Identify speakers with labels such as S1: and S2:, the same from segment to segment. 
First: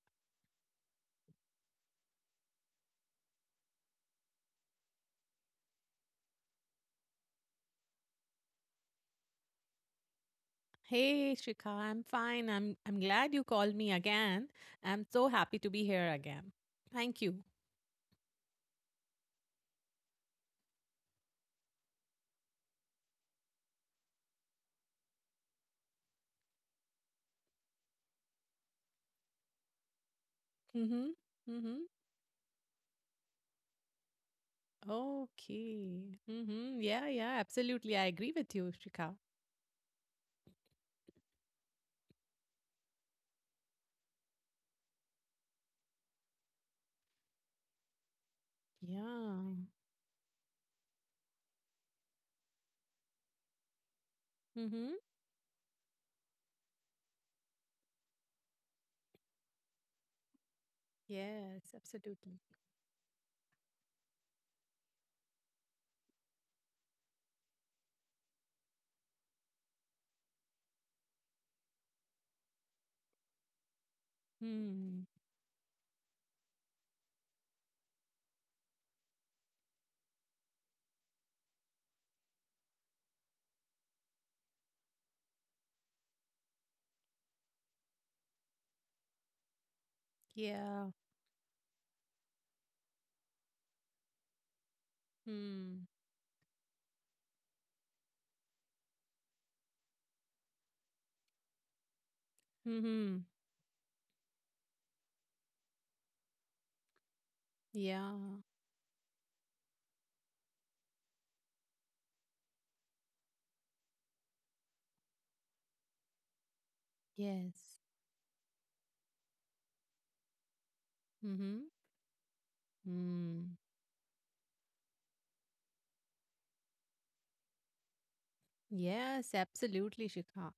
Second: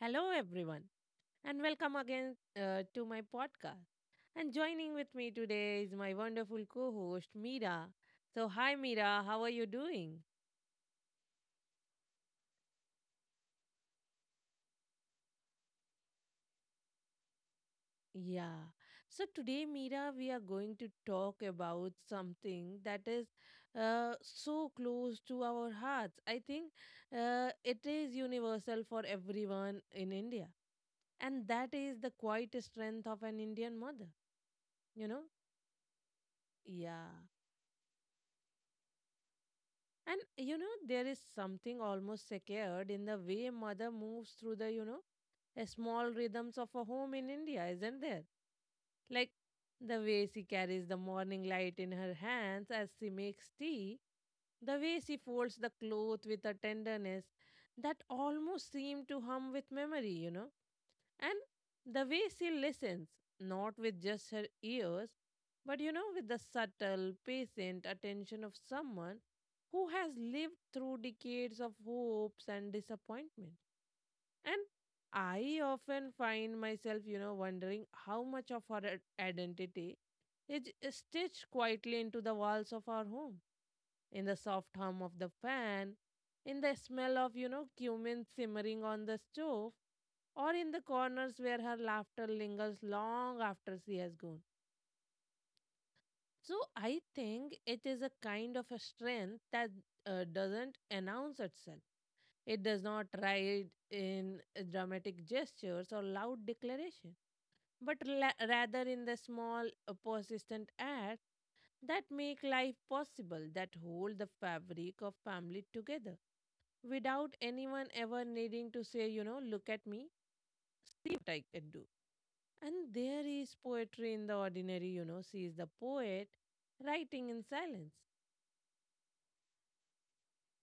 S1: Hello, everyone, and welcome again to my podcast. And joining with me today is my wonderful co host, Meera. So, hi, Meera, how are you doing?
S2: Hey, Shikha, I'm fine. I'm glad you called me again. I'm so happy to be here again. Thank you.
S1: Yeah. So, today, Meera, we are going to talk about something that is so close to our hearts. I think it is universal for everyone in India,
S2: Mm-hmm.
S1: and that
S2: Mm-hmm.
S1: is the quiet strength of an Indian mother, you know?
S2: Okay. Mm-hmm. Yeah,
S1: Yeah.
S2: yeah, absolutely. I agree with you, Shikha.
S1: And you know, there is something almost scared in the way mother moves through the small rhythms of a home in India, isn't there? Like
S2: Yeah.
S1: the way she carries the morning light in her hands as she makes tea, the
S2: Mm-hmm.
S1: way she folds the cloth with a tenderness that almost seemed to hum with memory, you know,
S2: Yes,
S1: and the way
S2: absolutely.
S1: she listens, not with just her ears, but you know, with the subtle, patient attention of someone who has lived through decades of hopes and disappointment. And
S2: Hmm.
S1: I often find myself, you know, wondering how much of our identity is stitched quietly into the walls of our home, in the soft hum of the fan, in the smell of, you know, cumin simmering on the stove, or in the
S2: Yeah.
S1: corners where her laughter lingers long after she has gone.
S2: Hmm.
S1: So I think it is a kind of a strength that doesn't announce itself. It does not
S2: Hmm.
S1: ride in dramatic gestures or loud declaration, but
S2: Yeah.
S1: rather in the small, persistent acts that make life possible, that hold the fabric of family together without
S2: Yes.
S1: anyone ever needing to say, look at me, see what I can
S2: Hmm.
S1: do. And there is
S2: Hmm.
S1: poetry in the ordinary, you know, sees the poet writing in silence.
S2: Yes, absolutely, Shikha.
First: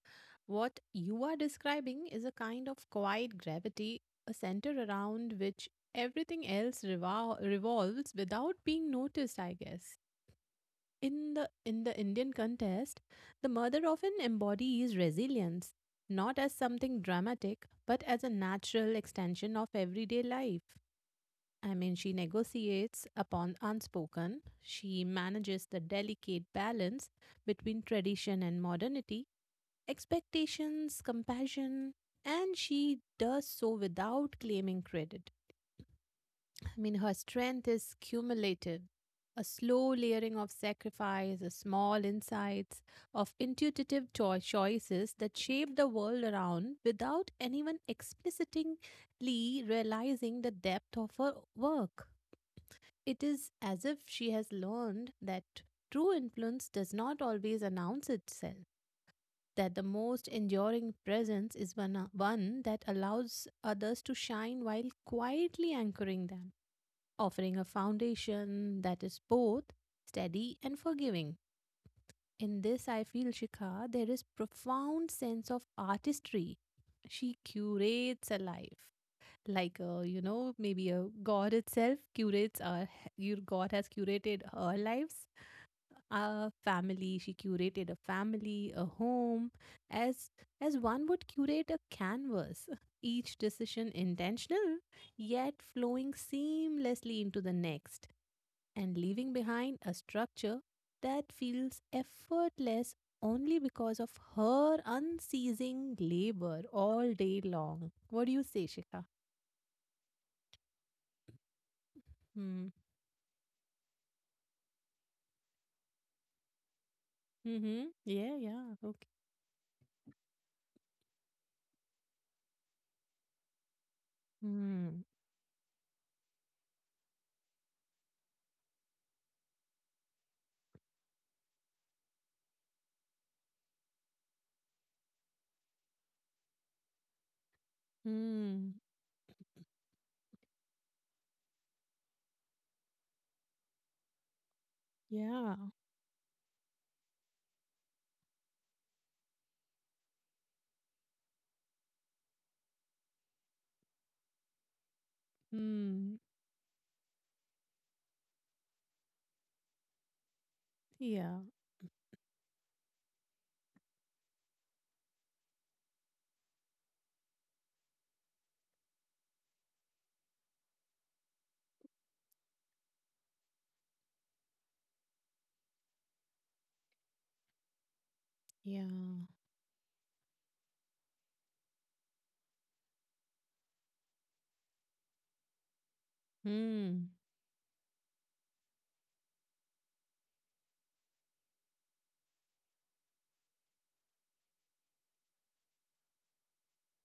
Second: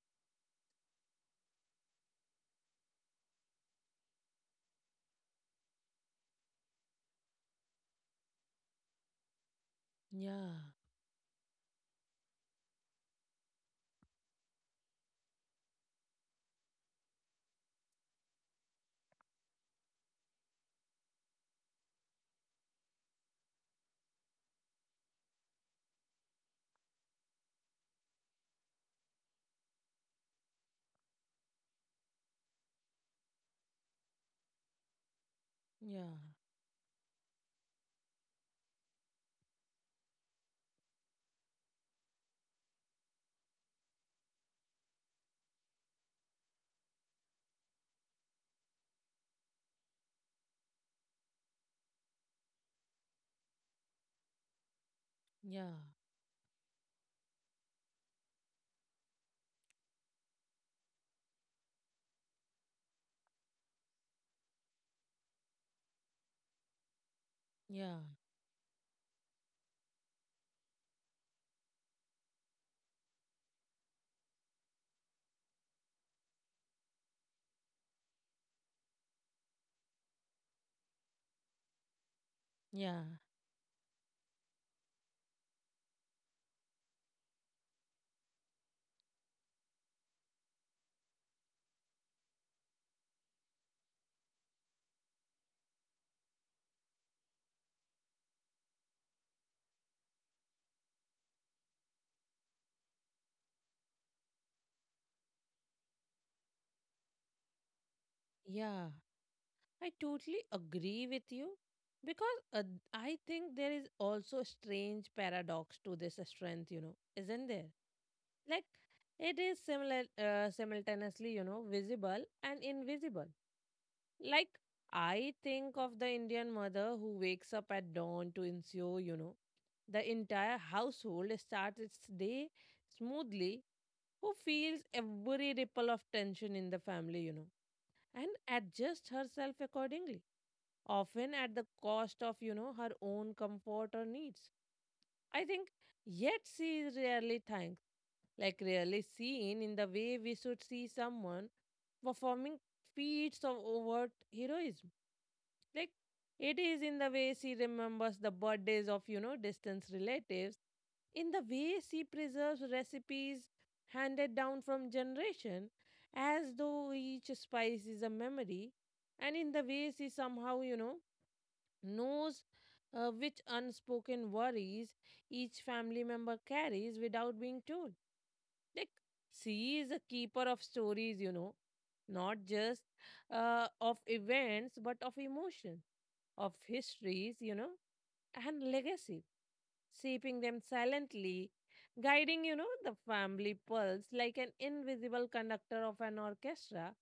S2: What you are describing is a kind of quiet gravity, a center around which everything else revolves without being noticed, I guess.
S1: Yeah,
S2: In the Indian contest, the mother often embodies resilience, not as something dramatic, but as a natural extension of everyday life. I mean, she negotiates upon unspoken, she manages the delicate balance between tradition and modernity, expectations, compassion, and she does so without claiming credit.
S1: yeah,
S2: I mean, her strength is cumulative, a slow layering of sacrifice, a small insights of intuitive choices that shape the world around without anyone explicitly realizing the depth of her work. It is as if she has learned that
S1: yeah,
S2: true influence does not always announce itself, that the most enduring presence is one that allows others to shine while quietly anchoring them, offering a
S1: yeah,
S2: foundation that is both steady and forgiving. In this, I feel Shikha, there is profound sense of artistry. She curates a life, like you know, maybe a God itself curates our.
S1: yeah,
S2: Your God has curated her lives, a family, she curated a family, a home, as as one would curate a canvas each decision intentional, yet flowing seamlessly into the next and leaving behind a structure that feels effortless only because of her unceasing labor all day long. What do you say,
S1: yeah.
S2: Shikha?
S1: I totally agree with you because
S2: Hmm.
S1: I think there is also a strange paradox to this strength, you know, isn't there?
S2: Mm-hmm. Yeah, yeah.
S1: Like
S2: Okay.
S1: it is similar simultaneously, you know, visible and invisible. Like
S2: Hmm.
S1: I think of the Indian mother who wakes up at dawn to ensure, you know, the entire household starts its day smoothly, who feels every ripple of tension in the family, you know, and
S2: Hmm.
S1: adjusts herself accordingly often at the cost of, you know, her own comfort or needs. I
S2: Yeah.
S1: think, yet she is rarely thanked, like rarely seen in the way we should see someone performing feats of overt heroism. Like,
S2: Hmm.
S1: it is in the way she remembers the birthdays of, you know, distant relatives, in
S2: Yeah.
S1: the way she preserves recipes handed down from generation as though each spice is a memory, and in the way she somehow, you know, knows which unspoken worries each family member carries without being told.
S2: Yeah.
S1: Like, she is a keeper of stories, you know, not just of events, but of emotion, of
S2: Hmm.
S1: histories, you know, and legacy, shaping them silently, guiding, you know, the family pulse like an invisible conductor of an orchestra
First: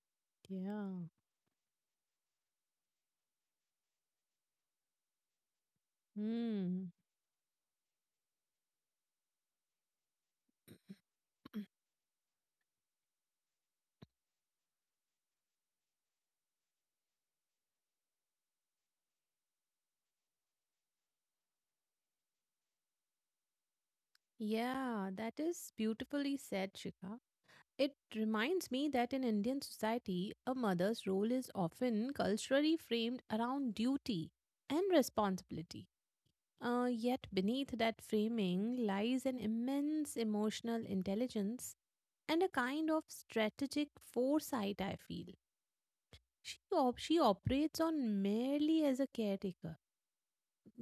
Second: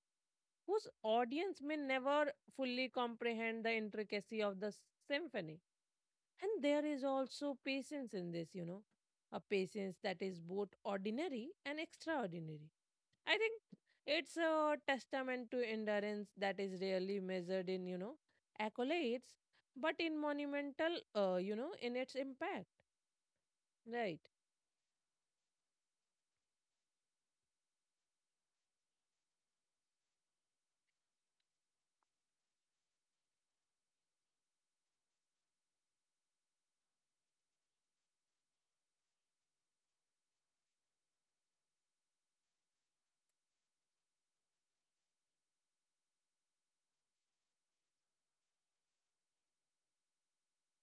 S1: whose
S2: Yeah.
S1: audience may never fully comprehend the intricacy of the symphony. And there
S2: Hmm.
S1: is also patience in this, you know, a patience that is both ordinary and extraordinary. I think it's a testament to endurance that is rarely measured in, you know, accolades, but in monumental, you know, in its impact. Right.
S2: Yeah. That is beautifully said, Shika. It reminds me that in Indian society, a mother's role is often culturally framed around duty and responsibility. Yet, beneath that framing lies an immense emotional intelligence and a kind of strategic foresight, I feel. She operates on merely as a caretaker.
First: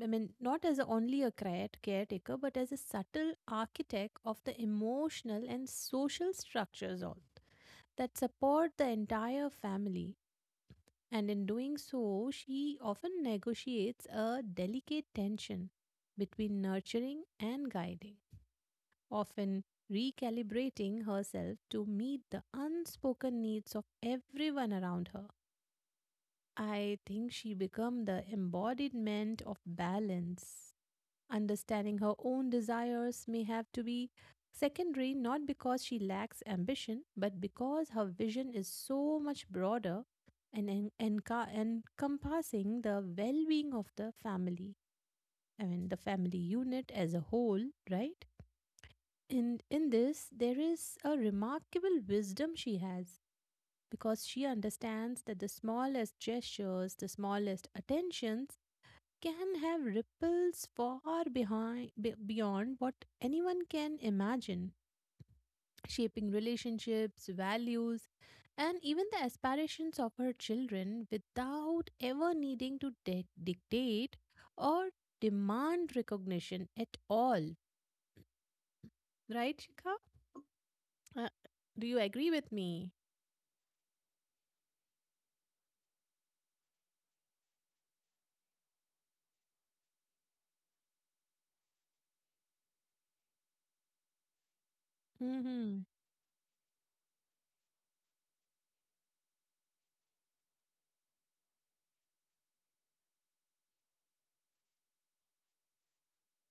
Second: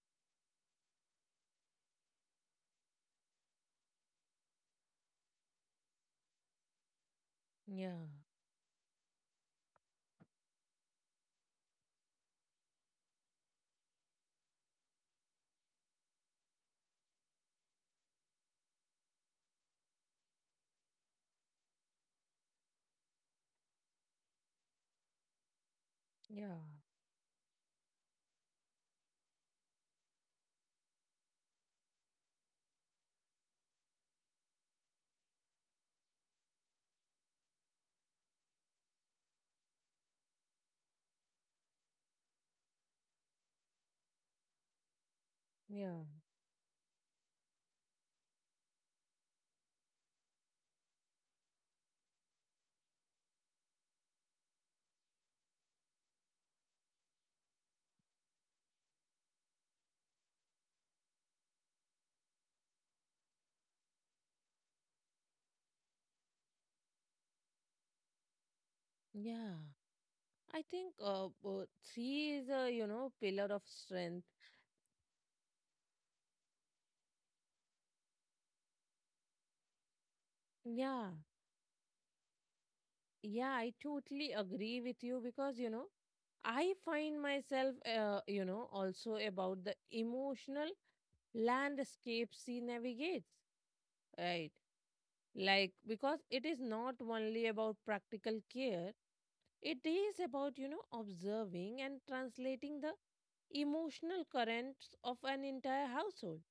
S2: I mean, not as caretaker, but as a subtle architect of the emotional and social structures all
S1: Yeah.
S2: that support the entire family. And in doing so, she often negotiates a delicate tension between nurturing and guiding, often recalibrating herself to meet the unspoken needs of everyone around her.
S1: Yeah,
S2: I think she became the embodiment of balance. Understanding her own desires may have to be secondary, not because she lacks ambition, but because her vision is so much broader and encompassing the well being of the family. I mean, the
S1: yeah,
S2: family unit as a whole, right? In this, there is a remarkable wisdom she has because she understands that the smallest gestures, the smallest attentions, can have ripples far behind, beyond what anyone can imagine, shaping relationships, values, and even the
S1: yeah.
S2: aspirations of her
S1: I think
S2: children without ever
S1: three is a,
S2: needing
S1: you
S2: to
S1: know, pillar of
S2: dictate
S1: strength.
S2: or demand recognition at all, right Shikha?
S1: Yeah.
S2: uh, do you agree with me?
S1: Yeah, I totally agree with you because, you know, I find myself, you know, also about the emotional landscape she navigates, right? Like,
S2: Mhm.
S1: because it is not only about practical care, it is about, you know, observing and translating the emotional currents of an entire household.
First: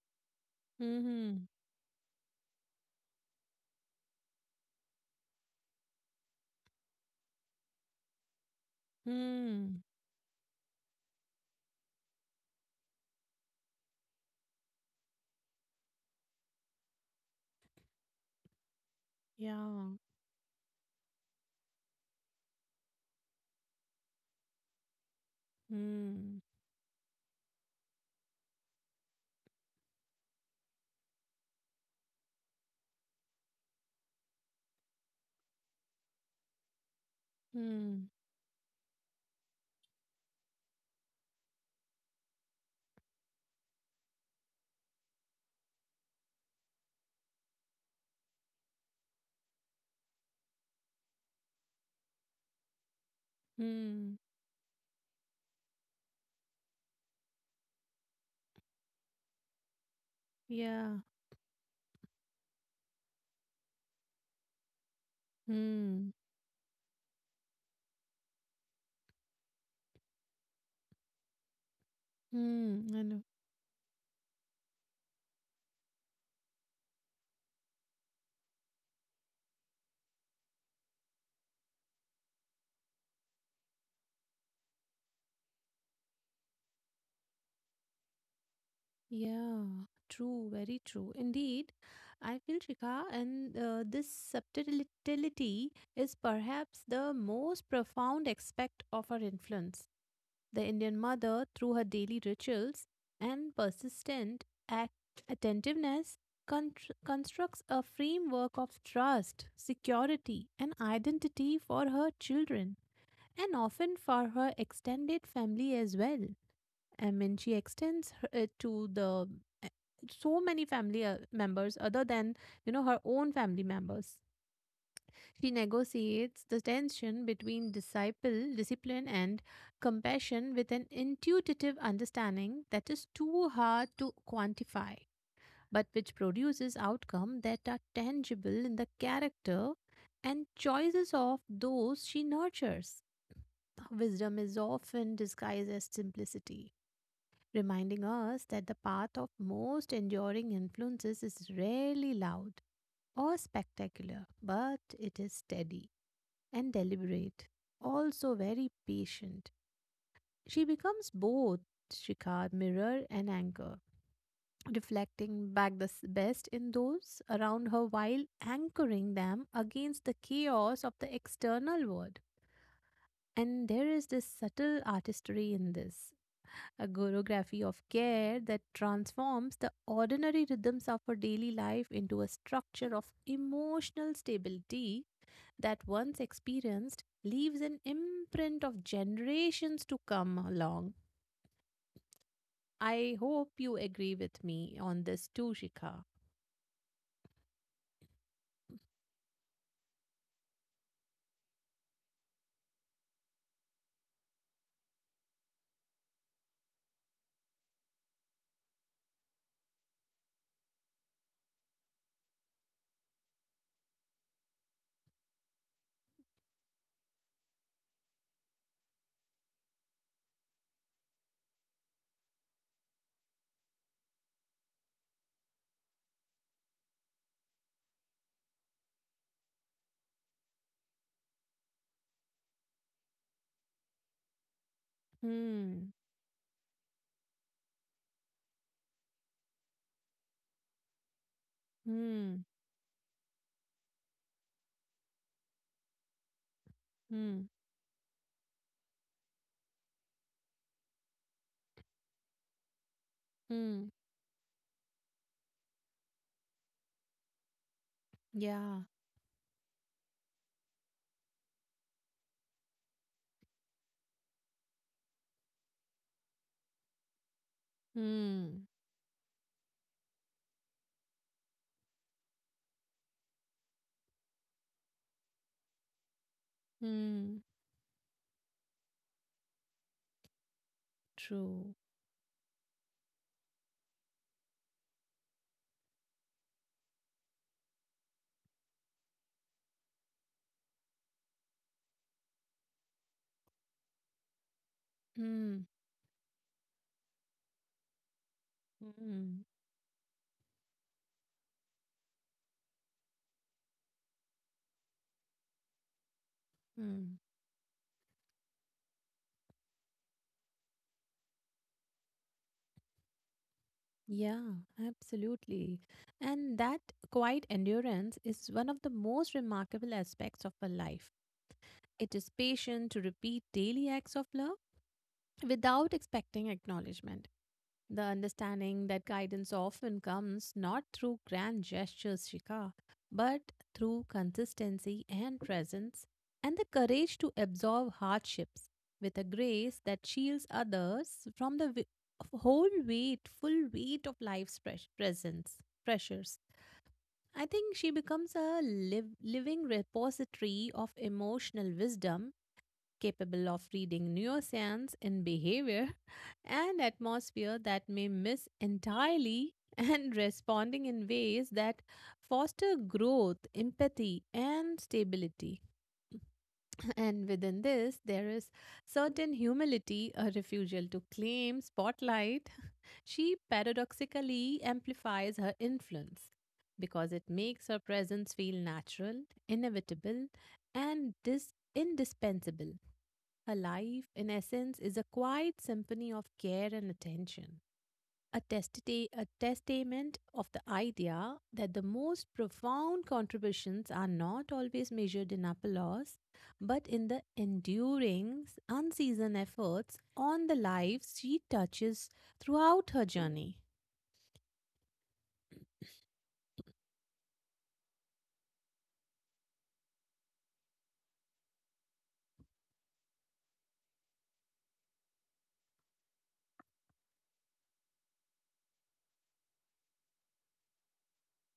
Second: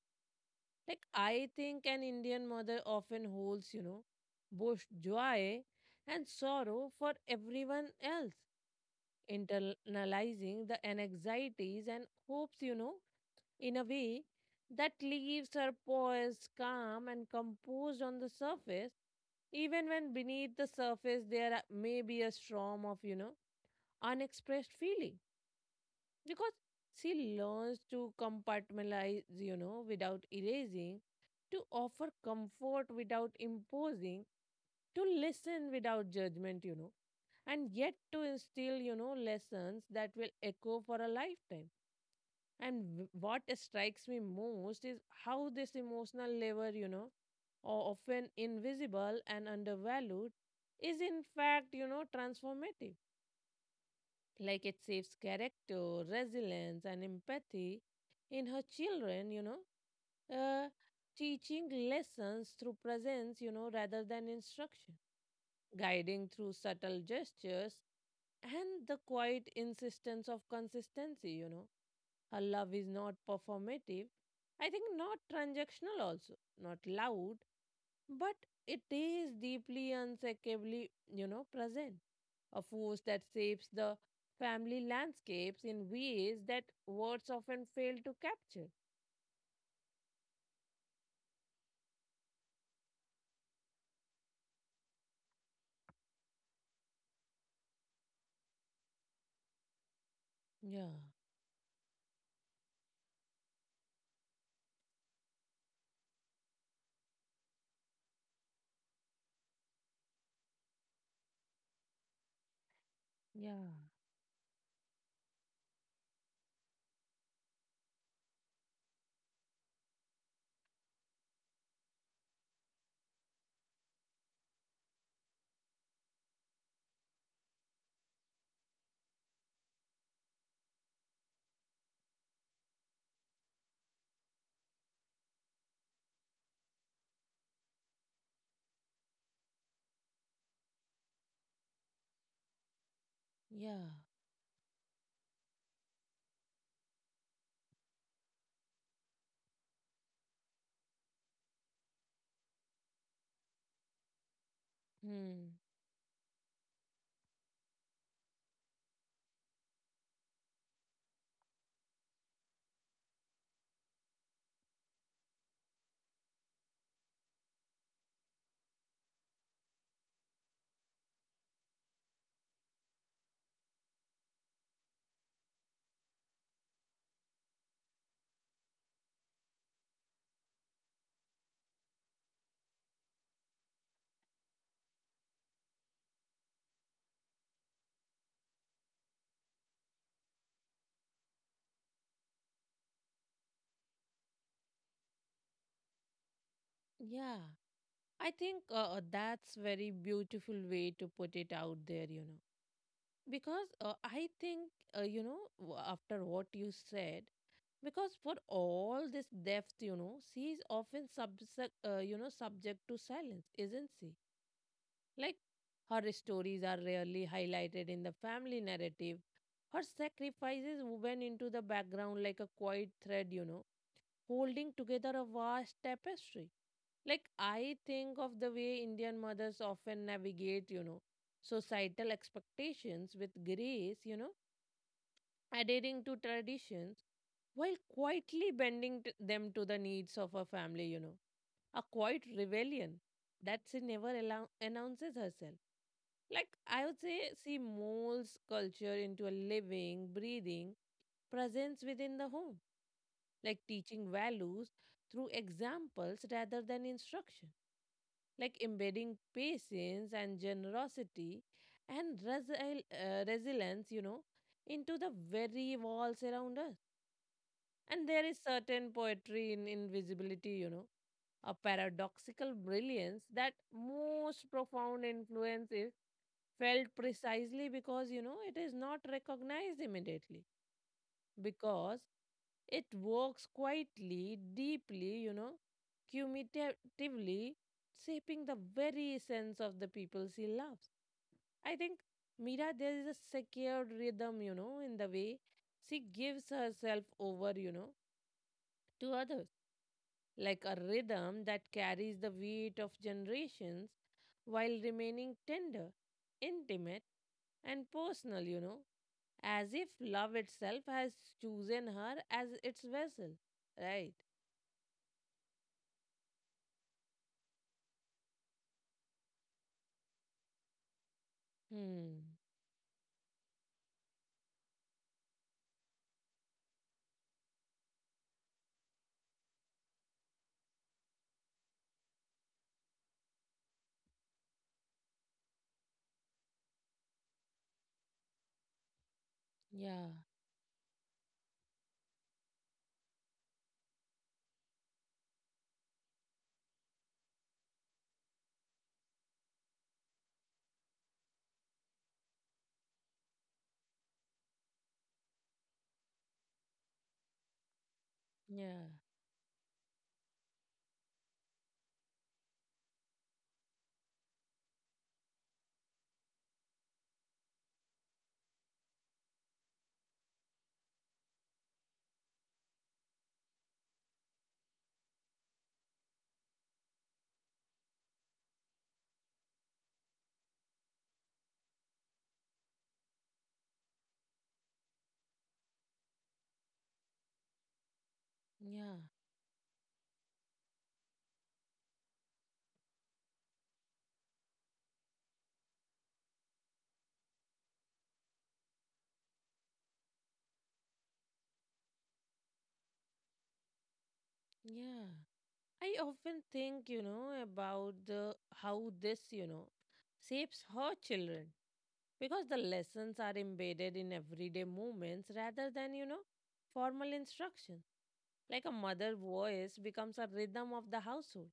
S1: Like,
S2: Mhm.
S1: I think an Indian mother often holds, you know, both joy and sorrow for everyone else,
S2: Mhm.
S1: internalizing the anxieties and hopes, you know, in a way that leaves her poised, calm, and composed on the surface, even
S2: Yeah.
S1: when beneath the surface there may be a storm of, you know, unexpressed feeling.
S2: Mhm.
S1: Because she learns to compartmentalize, you know, without erasing, to offer comfort without imposing, to listen without judgment, you know, and yet
S2: Mhm.
S1: to instill, you know, lessons that will echo for a lifetime. And what strikes me most is how this emotional labor, you know, or often invisible and undervalued, is in fact, you know, transformative,
S2: Mhm.
S1: like it saves character, resilience, and empathy in her children,
S2: Yeah.
S1: teaching lessons through presence, you know, rather than instruction,
S2: Mhm.
S1: guiding through subtle gestures and the quiet insistence of consistency, you know. Her love
S2: Hmm.
S1: is
S2: I
S1: not
S2: know.
S1: performative, I think not transactional, also, not loud, but it is deeply unshakably, you know, present. A force that shapes the family landscapes in ways that words often fail to capture.
S2: Yeah, true, very true. Indeed, I feel Shikha, and this subtlety is perhaps the most profound aspect of her influence. The
S1: Yeah,
S2: Indian mother, through her daily rituals and persistent attentiveness, constructs a framework of trust, security, and identity for her children, and
S1: yeah,
S2: often for her extended family as well. I mean, she extends her, to the so many family members other than you know her own family members. She negotiates the tension between disciple discipline and compassion with an intuitive understanding that is too hard to quantify, but which produces outcomes that are tangible in the character and choices of those she nurtures.
S1: yeah.
S2: Wisdom is often disguised as simplicity, reminding us that the path of most enduring influences is rarely loud or spectacular, but it is
S1: Hmm.
S2: steady and deliberate, also very patient. She becomes both Shikar, mirror, and anchor, reflecting back the best in those around her while anchoring them against the chaos of the external world. And there is this subtle artistry in this, a choreography of care that transforms the ordinary rhythms of our daily life into a structure of emotional stability that once experienced leaves an imprint of generations to come along. I hope you agree with me on this too, Shikha.
S1: Yeah. I think that's very beautiful way to put it out there, you know. Because I think, you know, after what you said, because for all this depth, you know, she is often you know, subject to silence, isn't she? Like her stories are rarely highlighted in the family narrative. Her sacrifices woven into the background like a quiet thread, you know, holding together a vast tapestry. Like I think of the way Indian mothers often navigate, you know, societal expectations with grace, you know,
S2: Hmm.
S1: adhering to traditions while quietly bending them to the needs of her family, you know, a quiet
S2: Hmm.
S1: rebellion that she never announces herself. Like, I would
S2: Hmm.
S1: say, see, molds culture into a living, breathing presence within the home, like
S2: Mm,
S1: teaching values through examples rather than instruction, like
S2: yeah.
S1: embedding patience and generosity and resilience, you know, into the very walls around us. And there is
S2: Mm,
S1: certain poetry in invisibility, you know, a paradoxical brilliance that most profound influences felt
S2: mm,
S1: precisely because, you know, it is not recognized immediately.
S2: true.
S1: Because it works quietly, deeply, you know, cumulatively, shaping the very essence of the people she loves. I think Mira, there is a secured rhythm, you know, in the way
S2: Mm,
S1: she gives herself over, you know, to
S2: mm,
S1: others, like a rhythm that carries the weight of generations while remaining tender, intimate,
S2: mm.
S1: and personal, you know, as if love itself has chosen her as its vessel, right?
S2: Yeah, absolutely. And that quiet endurance is one of the most remarkable aspects of a life. It is
S1: Hmm.
S2: patient to repeat daily acts of love without expecting acknowledgement. The understanding that guidance often comes not through grand gestures, Shika, but through consistency and presence, and the courage to absorb hardships with a grace that
S1: Yeah.
S2: shields others from the whole weight, full weight of life's presence, pressures. I think she becomes a living repository of emotional wisdom, capable of reading neuroscience in behavior and atmosphere that may miss
S1: Yeah.
S2: entirely and responding in ways that foster growth, empathy, and stability. And within this, there is certain humility, a refusal to claim spotlight. She paradoxically amplifies her influence because it makes her presence feel natural, inevitable, and indispensable. Her life, in essence, is a quiet symphony of care and attention, a
S1: Yeah.
S2: a testament of the idea that the most profound contributions are not always measured in applause, but in the enduring, unceasoned efforts on the lives she touches throughout her journey.
S1: Yeah. I often think, you know, about the how this, you know, shapes her children because the lessons are embedded in everyday moments rather than, you know, formal instruction. Like a mother voice becomes a rhythm of the household,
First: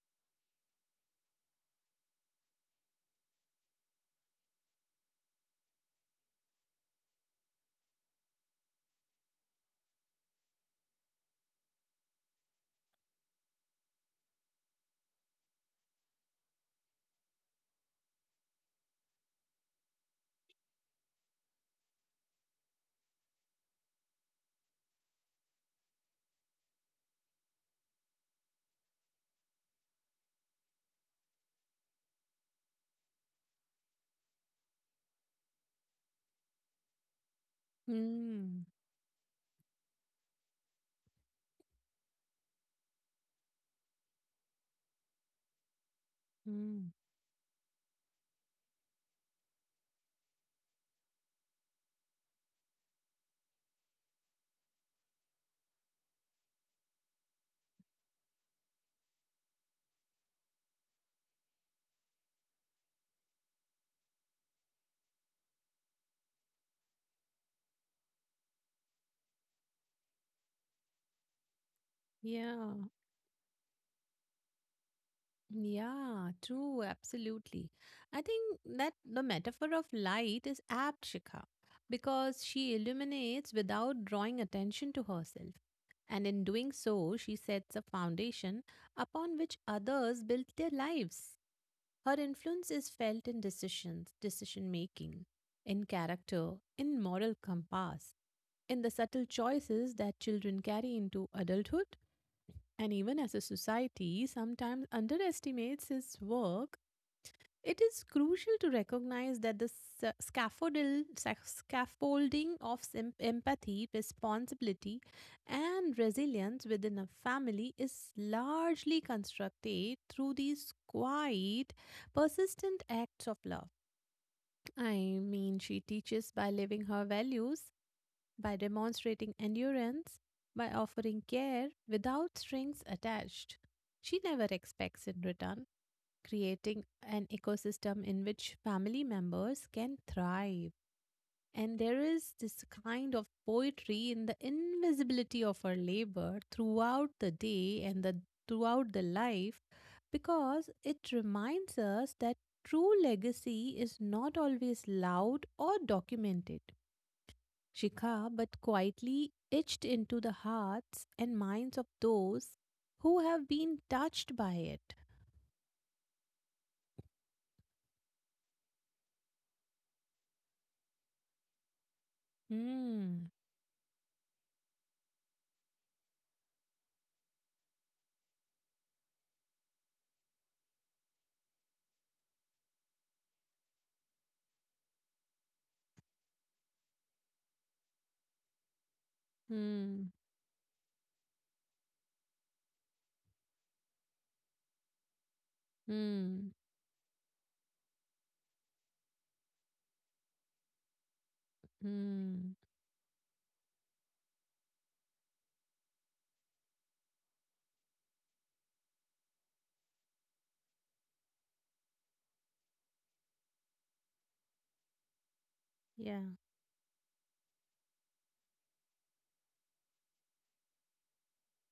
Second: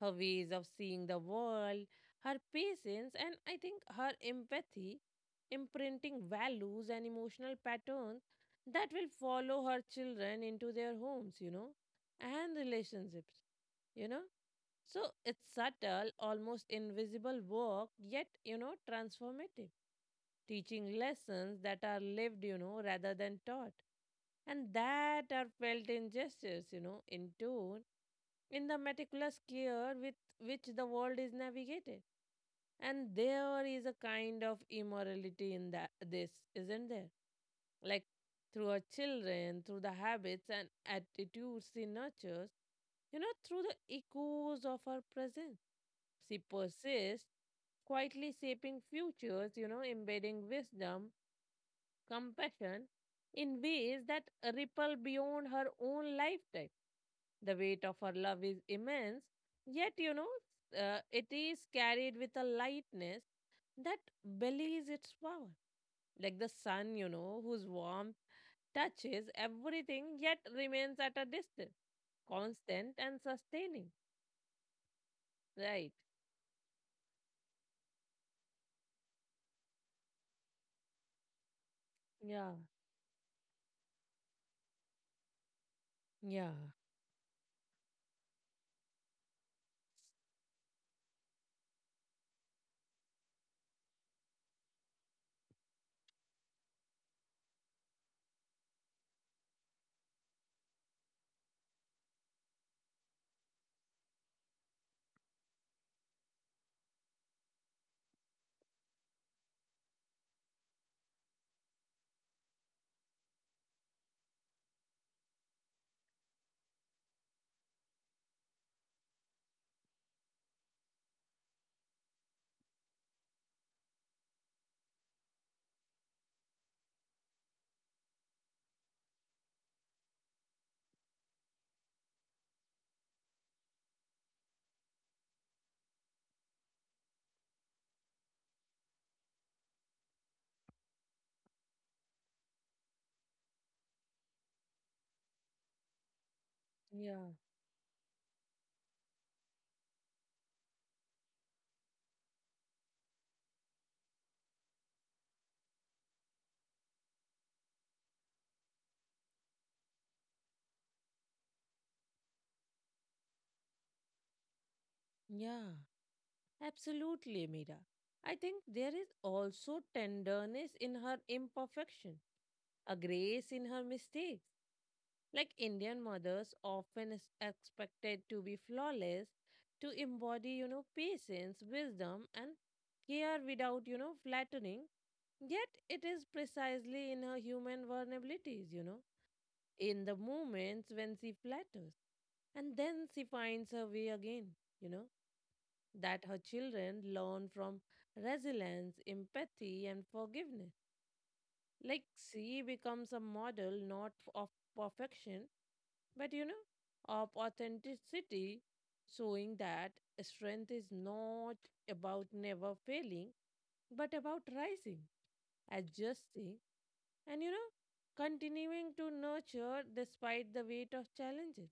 S1: her ways of seeing the world, her patience, and I think her empathy, imprinting values and emotional patterns that will follow her children into their homes, you know, and relationships, you know. So it's subtle, almost invisible work, yet, you know, transformative, teaching lessons that are lived, you know, rather than taught, and that are felt in gestures, you know, in tone, in the meticulous care with which the world is navigated. And there is a kind of immorality in that, this, isn't there? Like
S2: Hmm.
S1: through our children, through the habits and attitudes she nurtures, you know, through the echoes of her presence. She
S2: Hmm.
S1: persists, quietly shaping futures, you know, embedding wisdom, compassion in ways that ripple beyond her own lifetime. The weight of her love is immense, yet, you know, it is carried with a lightness that belies its power, like the sun, you know, whose warmth touches everything yet remains at a distance,
S2: Yeah,
S1: constant and sustaining. Right.
S2: yeah, true, absolutely. I think that the metaphor of light is apt, Shikha, because
S1: Yeah.
S2: she illuminates without drawing attention to herself. And in
S1: Yeah.
S2: doing so, she sets a foundation upon which others build their lives. Her influence is felt in decisions, decision making, in character, in moral compass, in the subtle choices that children carry into adulthood, and even as a society sometimes underestimates his work, it is crucial to recognize that the scaffolding of empathy, responsibility, and resilience within a family is largely constructed through these quiet, persistent acts of love. I mean, she teaches by living her values, by demonstrating endurance, by offering care without strings attached. She never expects in return, creating an ecosystem in which family members can thrive. And there is this kind of poetry in the invisibility of her labor throughout the
S1: Yeah.
S2: day and the, throughout the life, because it reminds us that true legacy is not always loud or documented, Shikha, but quietly etched into the hearts and minds of those who have been touched by it.
S1: Yeah. Absolutely, Mira. I think there is also tenderness in her imperfection, a
S2: Hmm.
S1: grace in her mistakes. Like Indian mothers often is expected to be flawless, to embody, you know, patience, wisdom, and care without, you know, flattening. Yet it is precisely in her human vulnerabilities, you know, in
S2: Hmm.
S1: the moments when she flatters. And then she finds her way again, you know, that her
S2: Hmm.
S1: children learn from resilience, empathy, and forgiveness. Like
S2: Hmm.
S1: she becomes a model not of perfection, but you know, of authenticity, showing that strength is not about never failing, but about rising,
S2: Yeah.
S1: adjusting, and you know, continuing to nurture despite the weight of challenges.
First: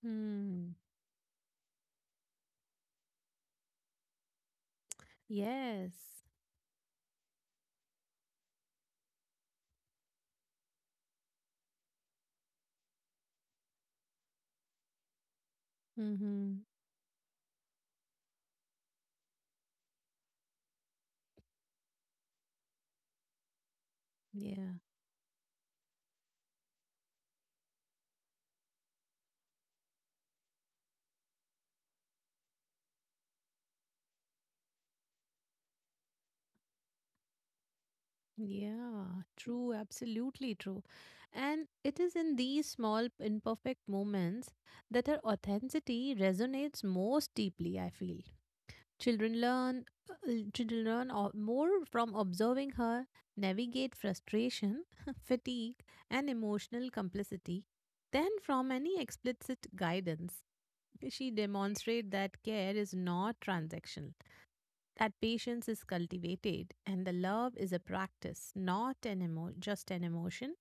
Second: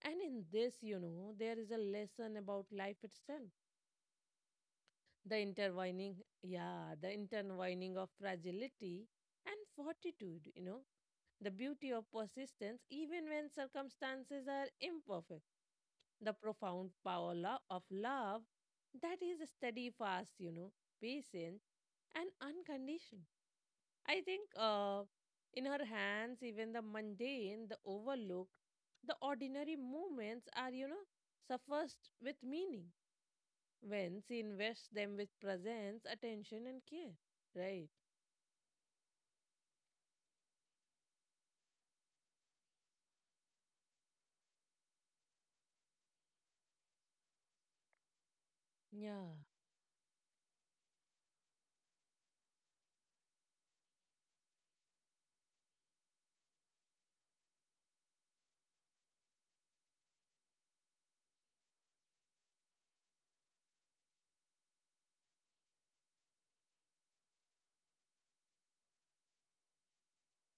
S1: And in
S2: Hmm.
S1: this, you know, there is a lesson about life itself. The intertwining,
S2: Yes.
S1: yeah, the intertwining of fragility and fortitude, you know, the beauty of persistence, even when circumstances are imperfect, the
S2: Hmm.
S1: profound power of love that is steadfast, you know, patient and unconditional. I think
S2: Yeah.
S1: in her hands, even the mundane, the overlooked, the ordinary moments are, you know, suffused with meaning when she invests them with presence, attention, and care. Right?
S2: Yeah. True. Absolutely true. And it is in these small, imperfect moments that her authenticity resonates most deeply, I feel.
S1: Yeah,
S2: Children learn Children learn more from observing her navigate frustration, fatigue, and emotional complicity than from any explicit guidance. She demonstrates that care is not transactional, that patience is cultivated, and the love is a practice, not an just an emotion.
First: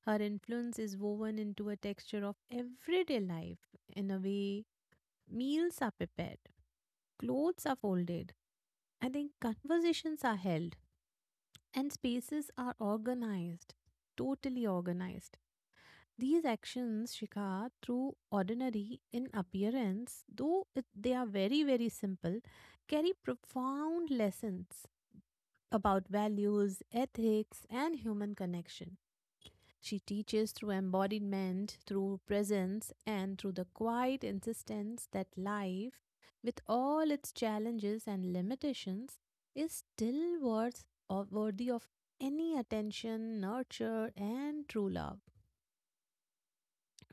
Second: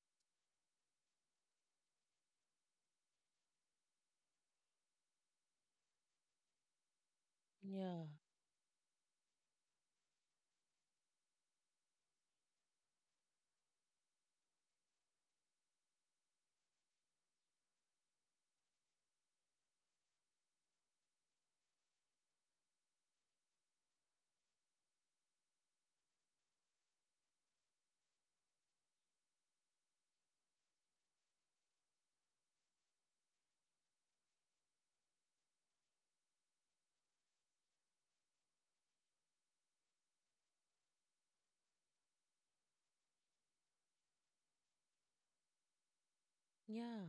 S2: Her influence is woven into a texture of everyday life, in a way meals are prepared, clothes are
S1: yeah,
S2: folded, I think conversations are held and spaces are organized, totally organized. These actions, Shikha, through ordinary in appearance, though it, they are very, very simple, carry profound lessons about values, ethics, and human connection. She teaches through embodiment, through presence, and through the quiet insistence that life, with all its challenges and limitations, is still worth of, worthy of any attention, nurture, and true love.
S1: yeah.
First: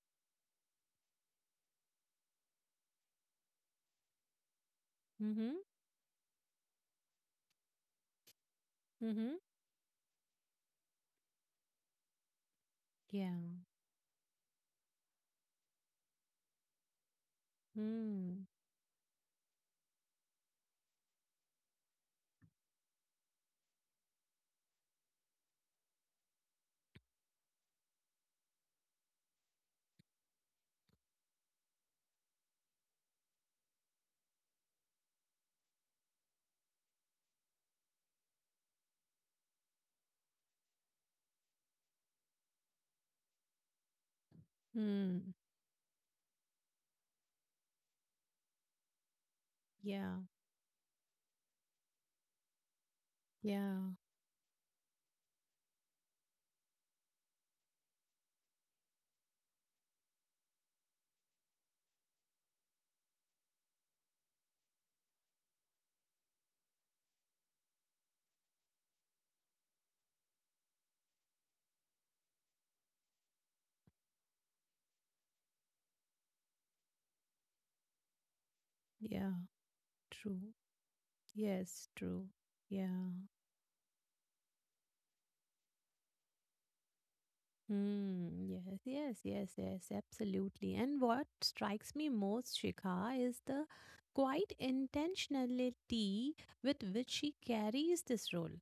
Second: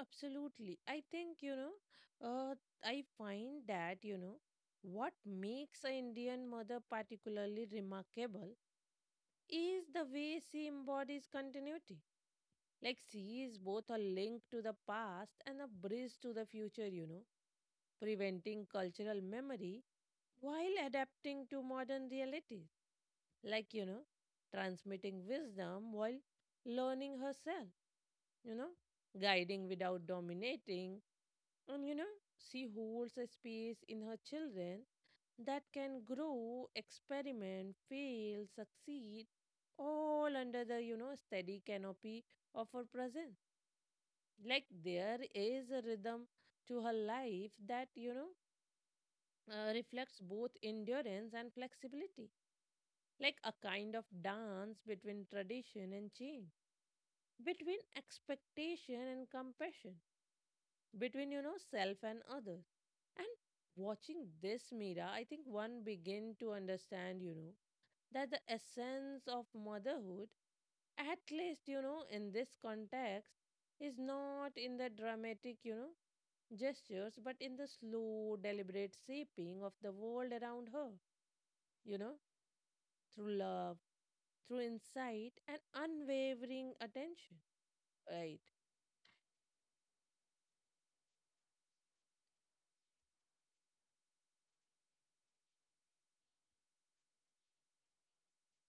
S1: Absolutely. I think, you know, uh, I find that, you know, what
S2: Mm-hmm.
S1: makes an Indian mother particularly remarkable
S2: Mm-hmm.
S1: is the way she embodies continuity. Like,
S2: Yeah.
S1: sea is both a link to the past and a bridge to the future, you know,
S2: Mm.
S1: preventing cultural memory while adapting to modern realities. Like, you know, transmitting wisdom while learning herself, you know, guiding without dominating. And, you know, she holds a space in her children that can grow, experiment, fail, succeed, all under the, you know, steady canopy of her presence. Like there
S2: Mm.
S1: is a rhythm to her life that, you know, reflects
S2: Yeah.
S1: both endurance and flexibility, like a kind
S2: Yeah.
S1: of dance between tradition and change, between expectation and compassion, between, you know, self and others. And watching this, Mira, I think one begin to understand, you know, that the essence of motherhood, at least, you know, in this context, is not in the dramatic, you know, gestures, but in the slow, deliberate
S2: Yeah.
S1: shaping of the world
S2: True.
S1: around her,
S2: Yes.
S1: you know,
S2: True. Yeah.
S1: through love, through insight, and unwavering attention. Right.
S2: Hmm. Yes, yes, yes, yes, absolutely. And what strikes me most, Shikha, is the quite intentionality with which she carries this role.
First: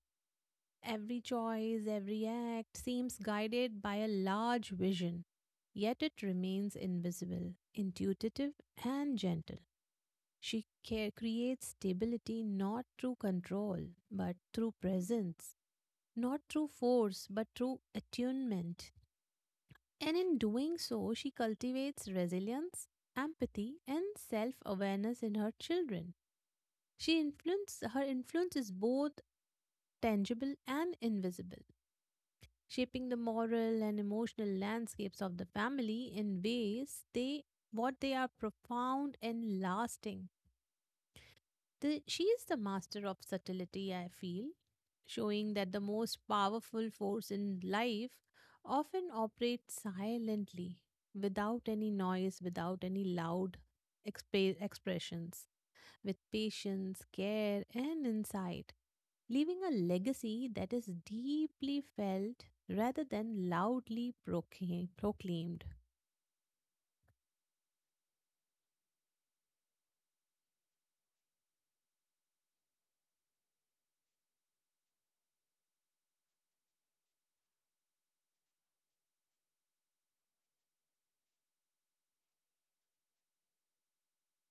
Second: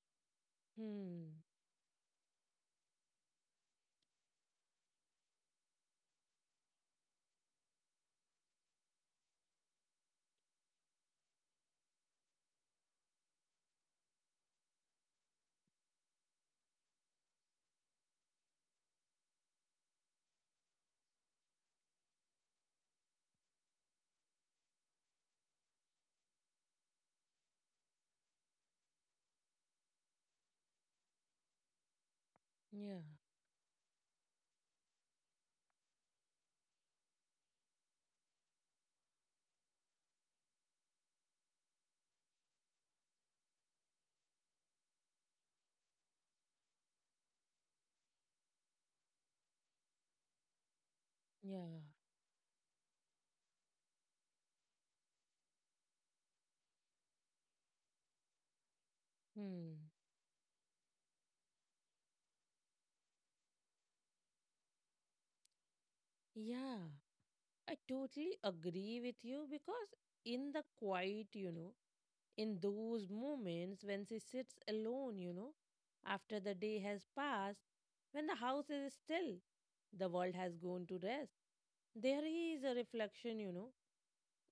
S2: Every
S1: Hmm.
S2: choice, every act seems guided by a large vision, yet it remains invisible, intuitive, and gentle. She care creates stability not through control, but through presence, not through force, but through attunement. And in doing so, she cultivates resilience, empathy, and self awareness in her children. She influence, her influence is both tangible and invisible,
S1: Yeah.
S2: shaping the moral and emotional landscapes of the family in ways they what they are profound and lasting. The, she is the master of subtlety, I feel, showing that the most powerful force in life often operates silently, without
S1: Yeah.
S2: any noise, without any loud expressions, with patience, care, and insight, leaving a
S1: Hmm.
S2: legacy that is deeply felt rather than loudly proclaimed.
S1: Yeah, I totally agree with you. Because in the quiet, you know, in those moments when she sits alone, you know, after the day has passed, when the house is still, the world has gone to rest. There is a reflection, you know,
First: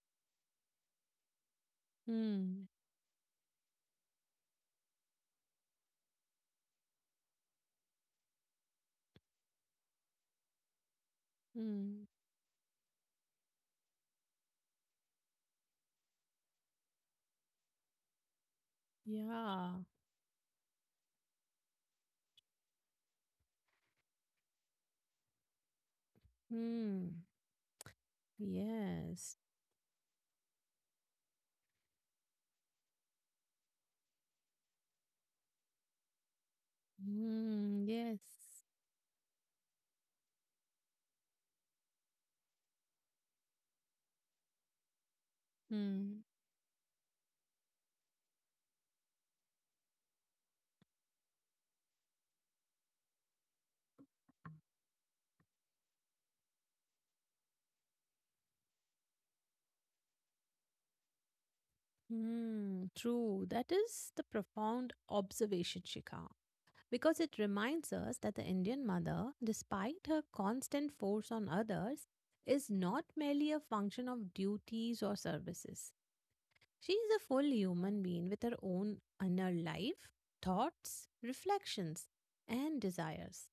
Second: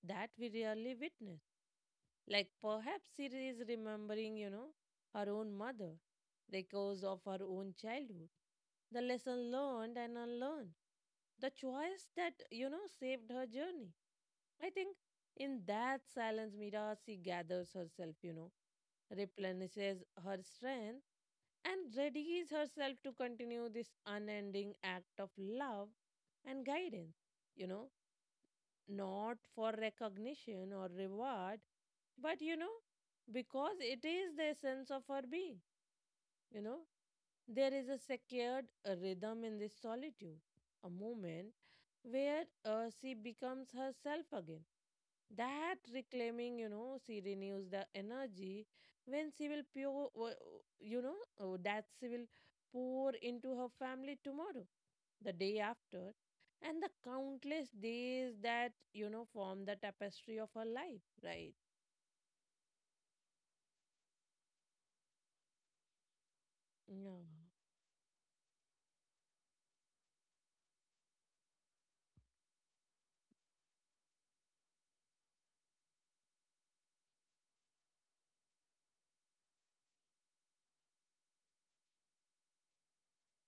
S1: that we rarely witness. Like
S2: Hmm.
S1: perhaps she is remembering, you know, her own mother, echoes of her own childhood, the lesson learned and unlearned, the
S2: Hmm.
S1: choice that, you know, saved her journey. I think in that silence, Mira, she gathers herself, you know,
S2: Yeah.
S1: replenishes her strength and readies herself to continue this unending act of love and
S2: Hmm.
S1: guidance. You know,
S2: Yes.
S1: not for recognition or reward, but, you know, because it is the essence of our being, you know. There
S2: Mm,
S1: is a
S2: yes.
S1: secured rhythm in this solitude, a moment where she becomes herself again. That
S2: Mm,
S1: reclaiming, you know, she renews the energy when she will pure, you know, that she will pour into her family tomorrow, the day after, and the countless days that, you know, form the tapestry of her life, right?
S2: mm, true. That is the profound observation, Shikha, because
S1: Yeah,
S2: it reminds us that the Indian mother, despite her constant force on others, is not merely a function of duties or services. She is a full human being with her own inner life, thoughts, reflections, and desires,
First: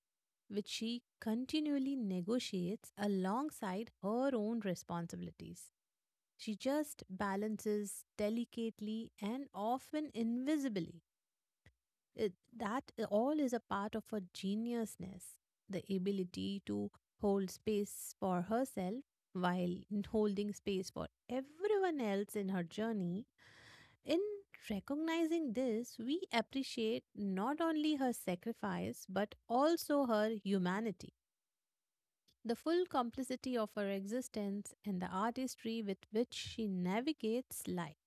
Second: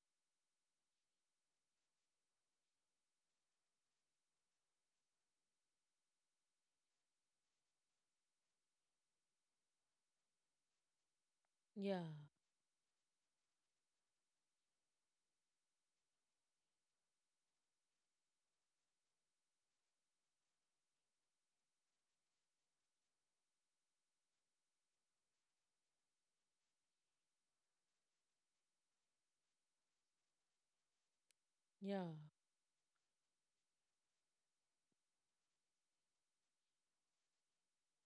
S2: which she continually negotiates alongside her own responsibilities. She just balances delicately and often invisibly.
S1: yeah,
S2: It, that All is a part of her geniusness, the ability to hold space for herself while holding space for everyone else in her journey. In recognizing this, we appreciate not only her sacrifice but also her humanity.
S1: yeah,
S2: The full complicity of her existence and the artistry with which she navigates life.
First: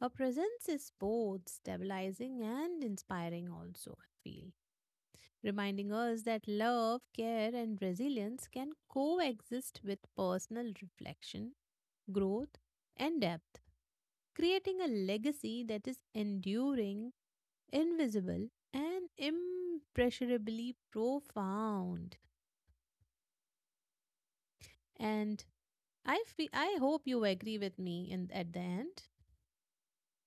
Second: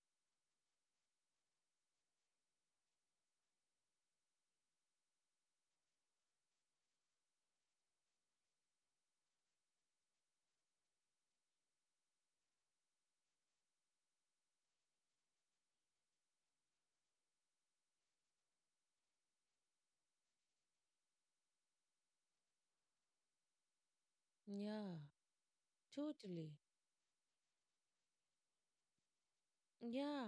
S2: Her presence is both stabilizing and inspiring, also, I feel, reminding us that love, care, and resilience can coexist with personal reflection, growth, and depth, creating a legacy that is enduring, invisible, and impressionably profound.
S1: yeah,
S2: And I feel,
S1: totally.
S2: I hope you agree with me in at the end.
S1: Yeah.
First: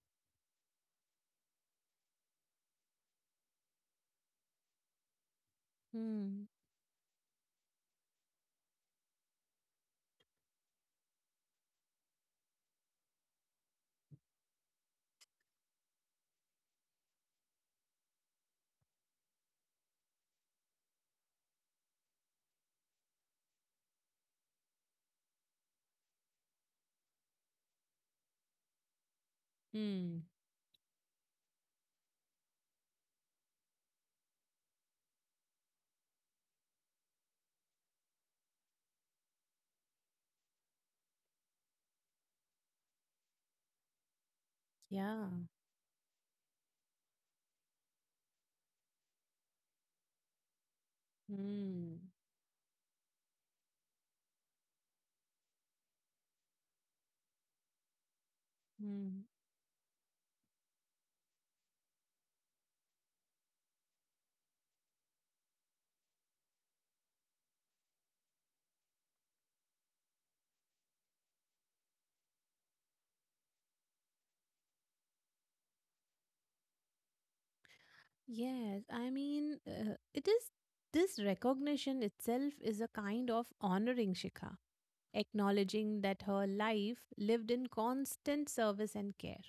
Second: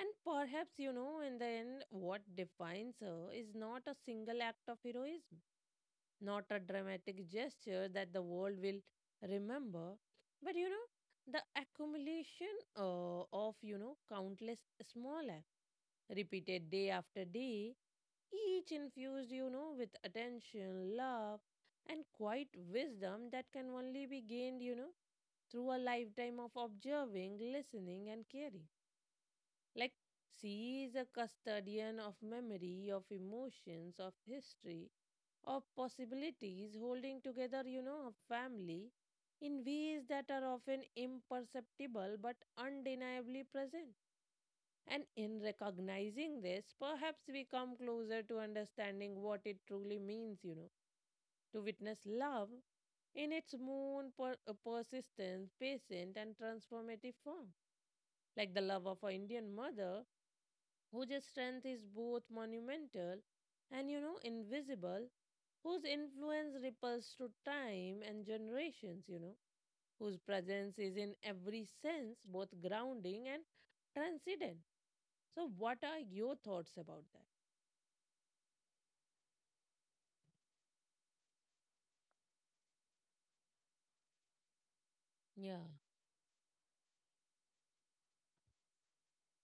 S1: And perhaps, you know, in the end, what defines her is not a single act of heroism, not
S2: Hmm.
S1: a dramatic gesture that the world will remember, but, you know, the accumulation of, you know, countless small acts repeated day after day, each infused, you know, with attention, love, and quiet wisdom that can only be gained, you know, through a lifetime of observing, listening, and caring. Like,
S2: Hmm.
S1: she is a custodian of memory, of emotions, of history, of possibilities, holding together, you know, a family in ways that are often imperceptible but undeniably present. And
S2: Yeah.
S1: in recognizing this, perhaps we come closer to understanding what it truly means, you know, to
S2: Hmm.
S1: witness love in its own persistent, patient, and transformative form, like the love of an
S2: Hmm.
S1: Indian mother whose strength is both monumental and, you know, invisible, whose influence ripples through time and generations, you know, whose presence is in every sense both grounding and transcendent. So, what are your thoughts about that?
S2: Yes, I mean, it is this recognition itself is a kind of honoring Shikha,
S1: Yeah,
S2: acknowledging that her life lived in constant service and care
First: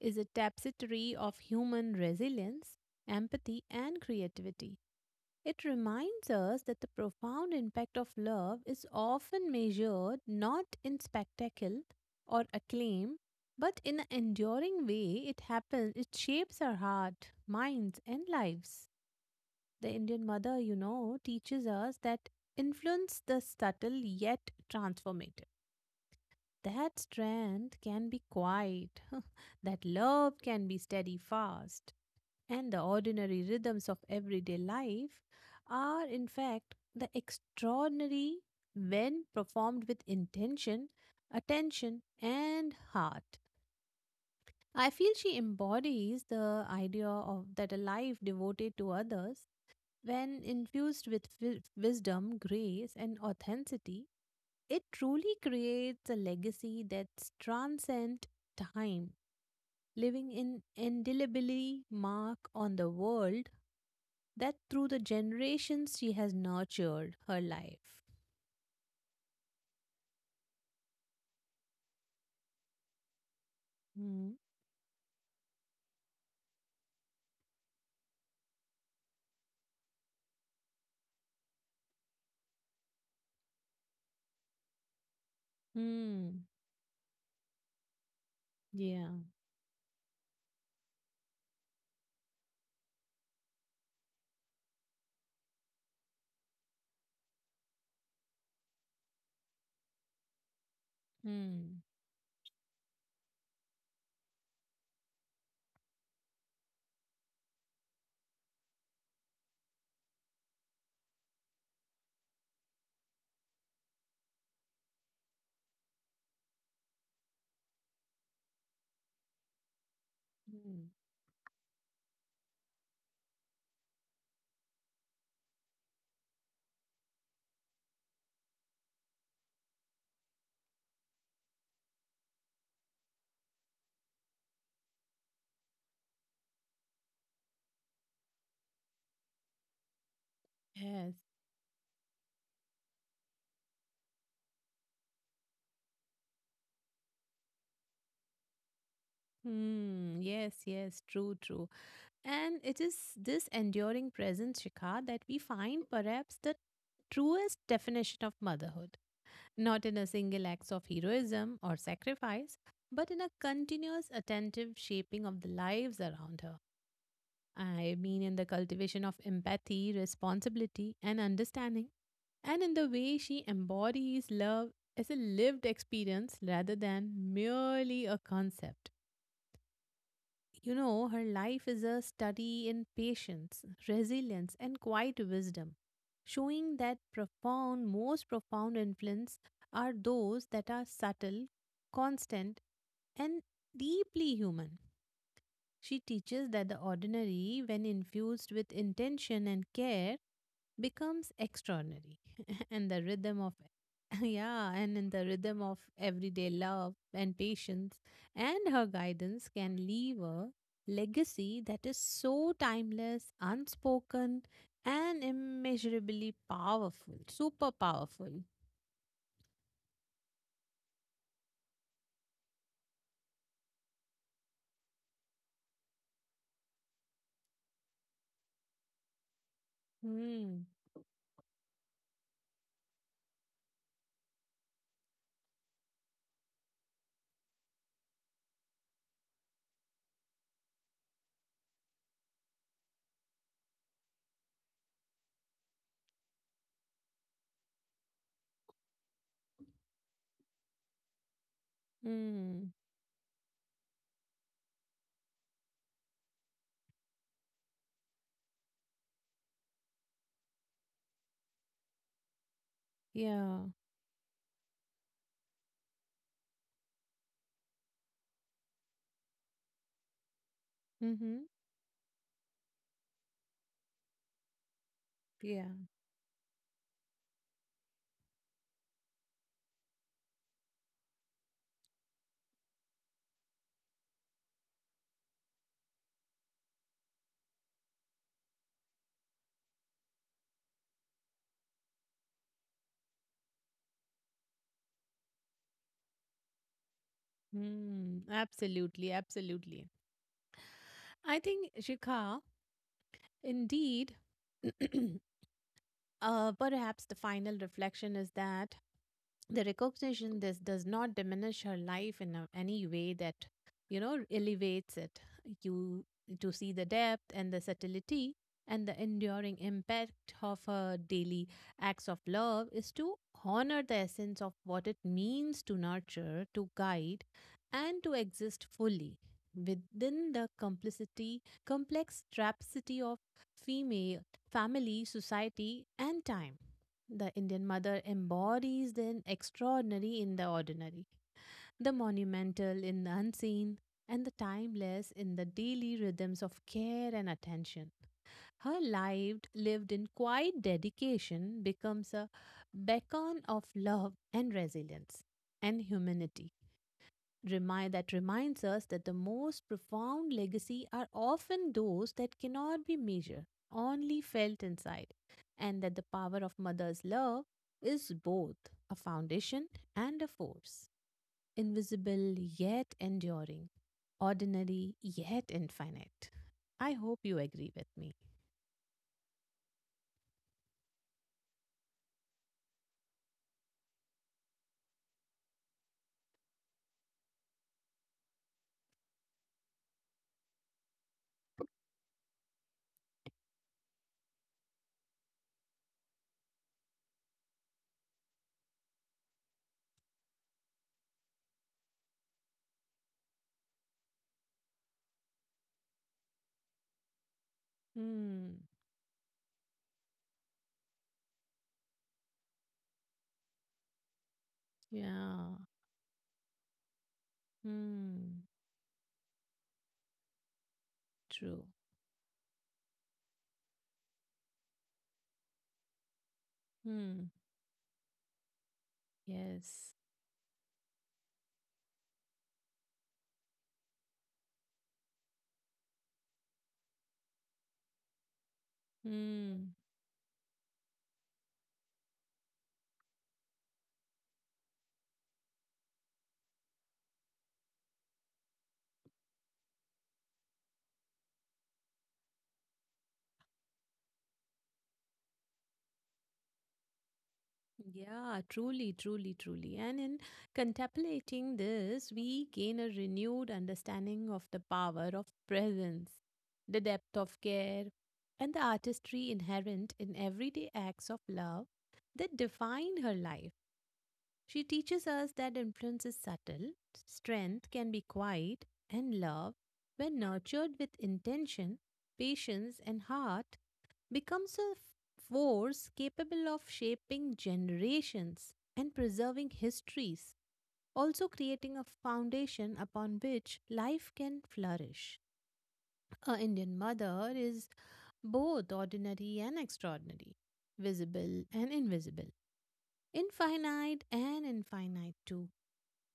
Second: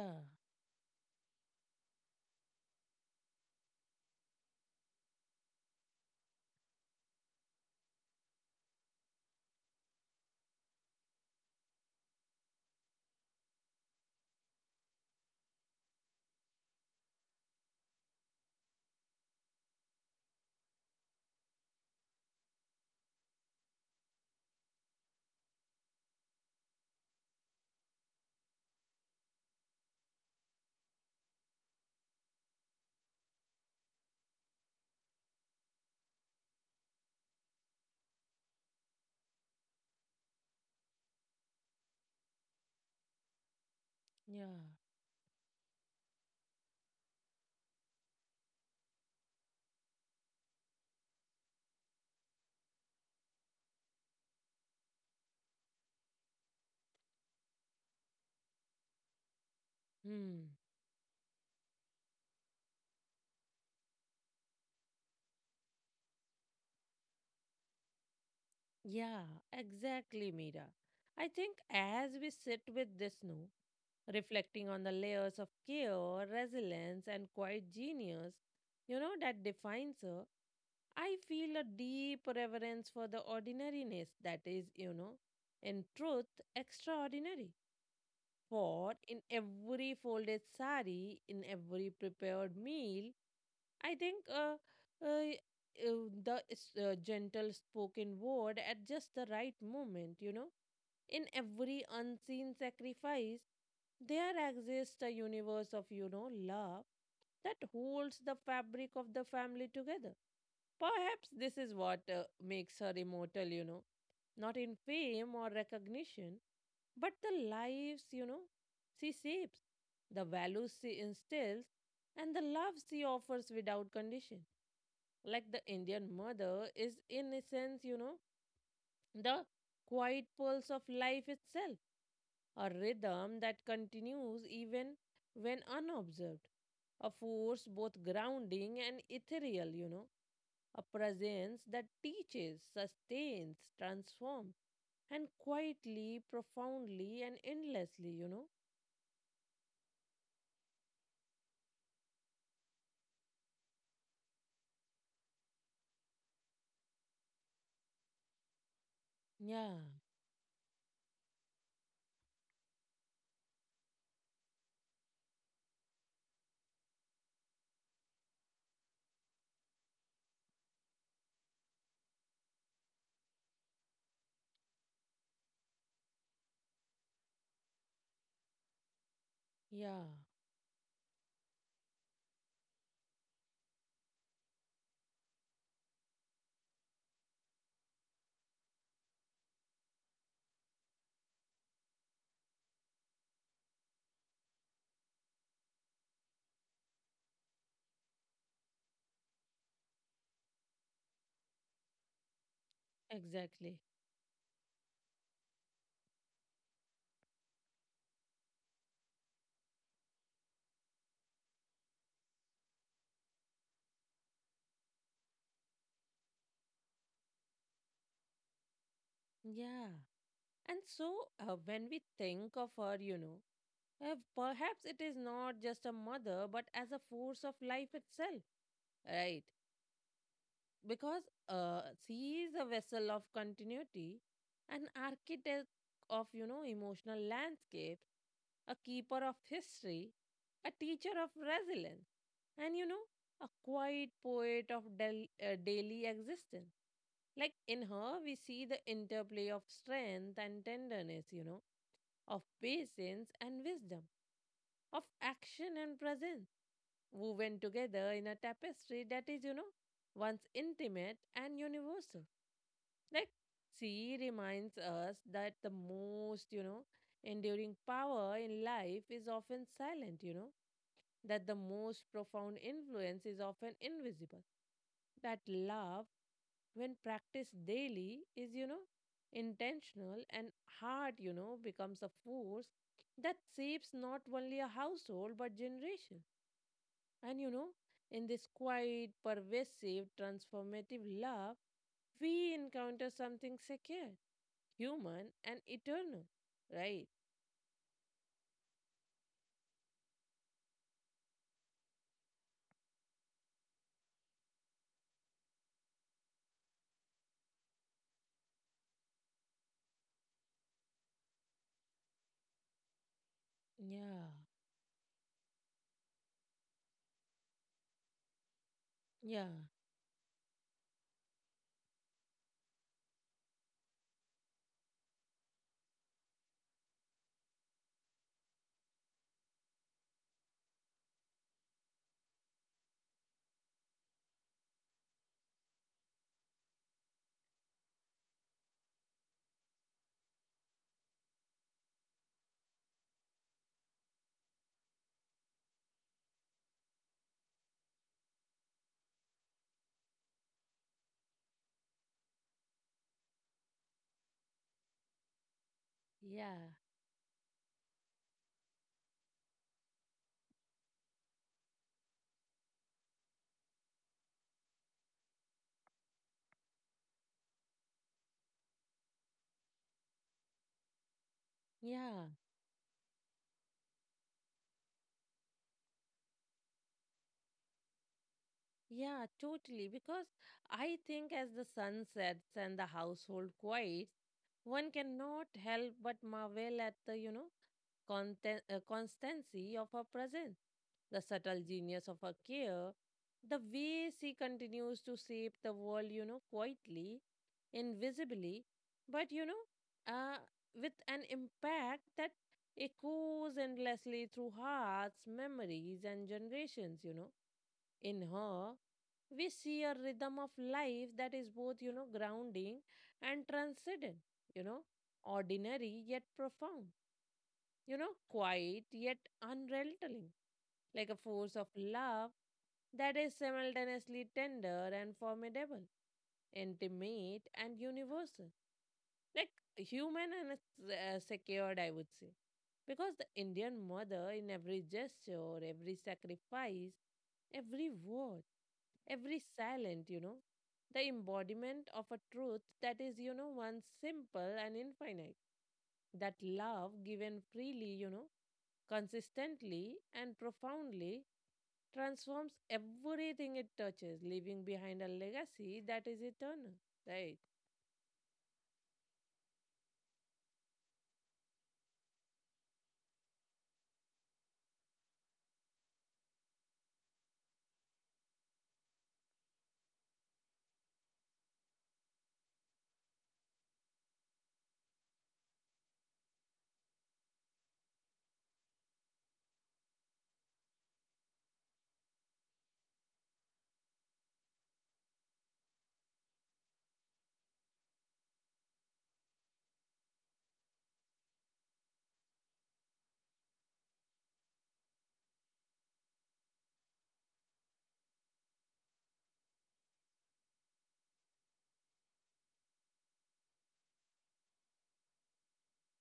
S2: is a tapestry of human resilience, empathy, and creativity. It reminds us that the profound impact of love is often measured not in spectacle or acclaim, but in an enduring way it happens, it shapes our heart, minds, and lives the Indian mother, you know, teaches us that influence the subtle yet transformative. That strength can be quiet, that love can be steady fast, and the ordinary rhythms of everyday life are, in fact, the extraordinary when performed with intention, attention, and heart.
S1: yeah.
S2: I feel she embodies the idea of that a life devoted to others when infused with wisdom, grace, and authenticity, it truly creates a legacy that transcends time, leaving
S1: Hmm.
S2: an indelibly mark on the world that through the generations she has nurtured her life.
S1: Yeah, exactly, Mira. I think as we sit with this now,
S2: Hmm.
S1: reflecting on the layers of care, resilience, and quiet genius, you know, that defines her, I feel a deep reverence for the ordinariness that is, you know, in truth,
S2: Hmm.
S1: extraordinary. For
S2: Yeah.
S1: in every folded sari, in every prepared meal, I think the gentle spoken word at just the right moment, you know, in every
S2: Hmm.
S1: unseen sacrifice, there exists a universe of, you know, love that holds the fabric of the family together. Perhaps this is what makes her immortal, you know, not in fame or recognition, but the lives, you know, she shapes, the values
S2: Hmm.
S1: she instills, and the love she offers without condition. Like the Indian mother is, in a sense, you know, the quiet pulse of life itself, a rhythm that continues even when unobserved, a force both grounding and ethereal, you know, a
S2: Yes.
S1: presence that teaches, sustains, transforms, and quietly, profoundly, and endlessly, you know?
S2: Hmm. Yes. Yes. True. True. And it is this enduring presence, Shikha, that we find perhaps the truest definition of motherhood,
S1: Yeah,
S2: not in a single act of heroism or sacrifice, but in a continuous, attentive shaping of the lives around her. I mean, in the cultivation of empathy, responsibility, and understanding, and in the way she embodies love as a lived experience rather than merely a concept.
S1: yeah,
S2: You know, her life is a study in patience, resilience, and quiet wisdom, showing that profound, most profound influence are those that are subtle, constant, and deeply human. She teaches that the ordinary, when infused with intention and care, becomes extraordinary and the rhythm of
S1: exactly.
S2: yeah and in the rhythm of everyday love and patience and her guidance can leave a legacy that is so timeless unspoken and immeasurably powerful super powerful.
S1: Yeah. And so, when we think of her, you know, perhaps it is not just a mother, but as a force of life itself, right?
S2: Hmm.
S1: Because uh, she is a vessel of continuity, an architect of, you know, emotional landscapes, a keeper of history, a teacher of resilience, and, you know, a quiet poet of daily existence. Like in her, we see the interplay of strength and tenderness, you know, of
S2: Hmm.
S1: patience and wisdom, of action and presence, woven together in a tapestry that is, you know, once intimate and universal. Like,
S2: Yeah.
S1: she reminds us that the most, you know, enduring power in life is often silent, you know,
S2: Mm-hmm.
S1: that the most profound influence is often invisible. That
S2: Yeah.
S1: love, when practiced daily, is, you know, intentional and heart, you know, becomes a force that shapes not only a household but generation. And, you know, in this quiet, pervasive, transformative love, we encounter something secure, human, and eternal. Right?
S2: Hmm. Absolutely, absolutely. I think, Shikha, indeed, perhaps the final reflection is that the recognition this does not diminish her life in a, any way that you
S1: Yeah.
S2: know elevates it you to see the depth and the subtlety and the
S1: Yeah.
S2: enduring impact of her daily acts of love is to honor the essence of what it means to nurture to guide and to exist fully within the complicity complex trapsity of female family, society, and time. The Indian mother embodies the extraordinary in the ordinary, the monumental in the unseen, and the timeless in the daily rhythms of care and attention. Her life, lived in quiet dedication, becomes a beacon of love and resilience and humanity
S1: Yeah.
S2: remind that reminds us that the most profound legacy are often those that cannot be measured, only felt inside, and that the power of mother's love is both a foundation and a force,
S1: Yeah.
S2: invisible yet enduring, ordinary yet infinite. I hope you agree with me.
S1: Yeah, totally. Because I think as the sun sets and the household quiets, one cannot help but marvel at the, you know, constancy of her presence, the subtle genius of her care, the way she continues to shape the world, you know, quietly, invisibly, but, you know, uh, with an impact that echoes endlessly through hearts, memories, and generations, you know. In
S2: Hmm.
S1: her we see a rhythm of life that is both, you know, grounding and transcendent, you know,
S2: Yeah.
S1: ordinary yet profound, you know,
S2: Hmm.
S1: quiet yet unrelenting, like a force
S2: True.
S1: of love that is simultaneously tender and formidable,
S2: Hmm.
S1: intimate and universal, like
S2: Yes.
S1: human and secured, I would say. Because the Indian mother, in every gesture, every sacrifice, every word, every
S2: Hmm.
S1: silent, you know, the embodiment of a truth that is, you know, one simple and infinite. That love given freely, you know, consistently and profoundly transforms everything it touches, leaving behind a legacy that is eternal. Right.
S2: Yeah, truly, truly, truly. And in contemplating this, we gain a renewed understanding of the power of presence, the depth of care, and the artistry inherent in everyday acts of love that define her life. She teaches us that influence is subtle, strength can be quiet, and love, when nurtured with intention, patience, and heart, becomes a force capable of shaping generations and preserving histories, also creating a foundation upon which life can flourish. Our Indian mother is both ordinary and extraordinary, visible and invisible, infinite and infinite too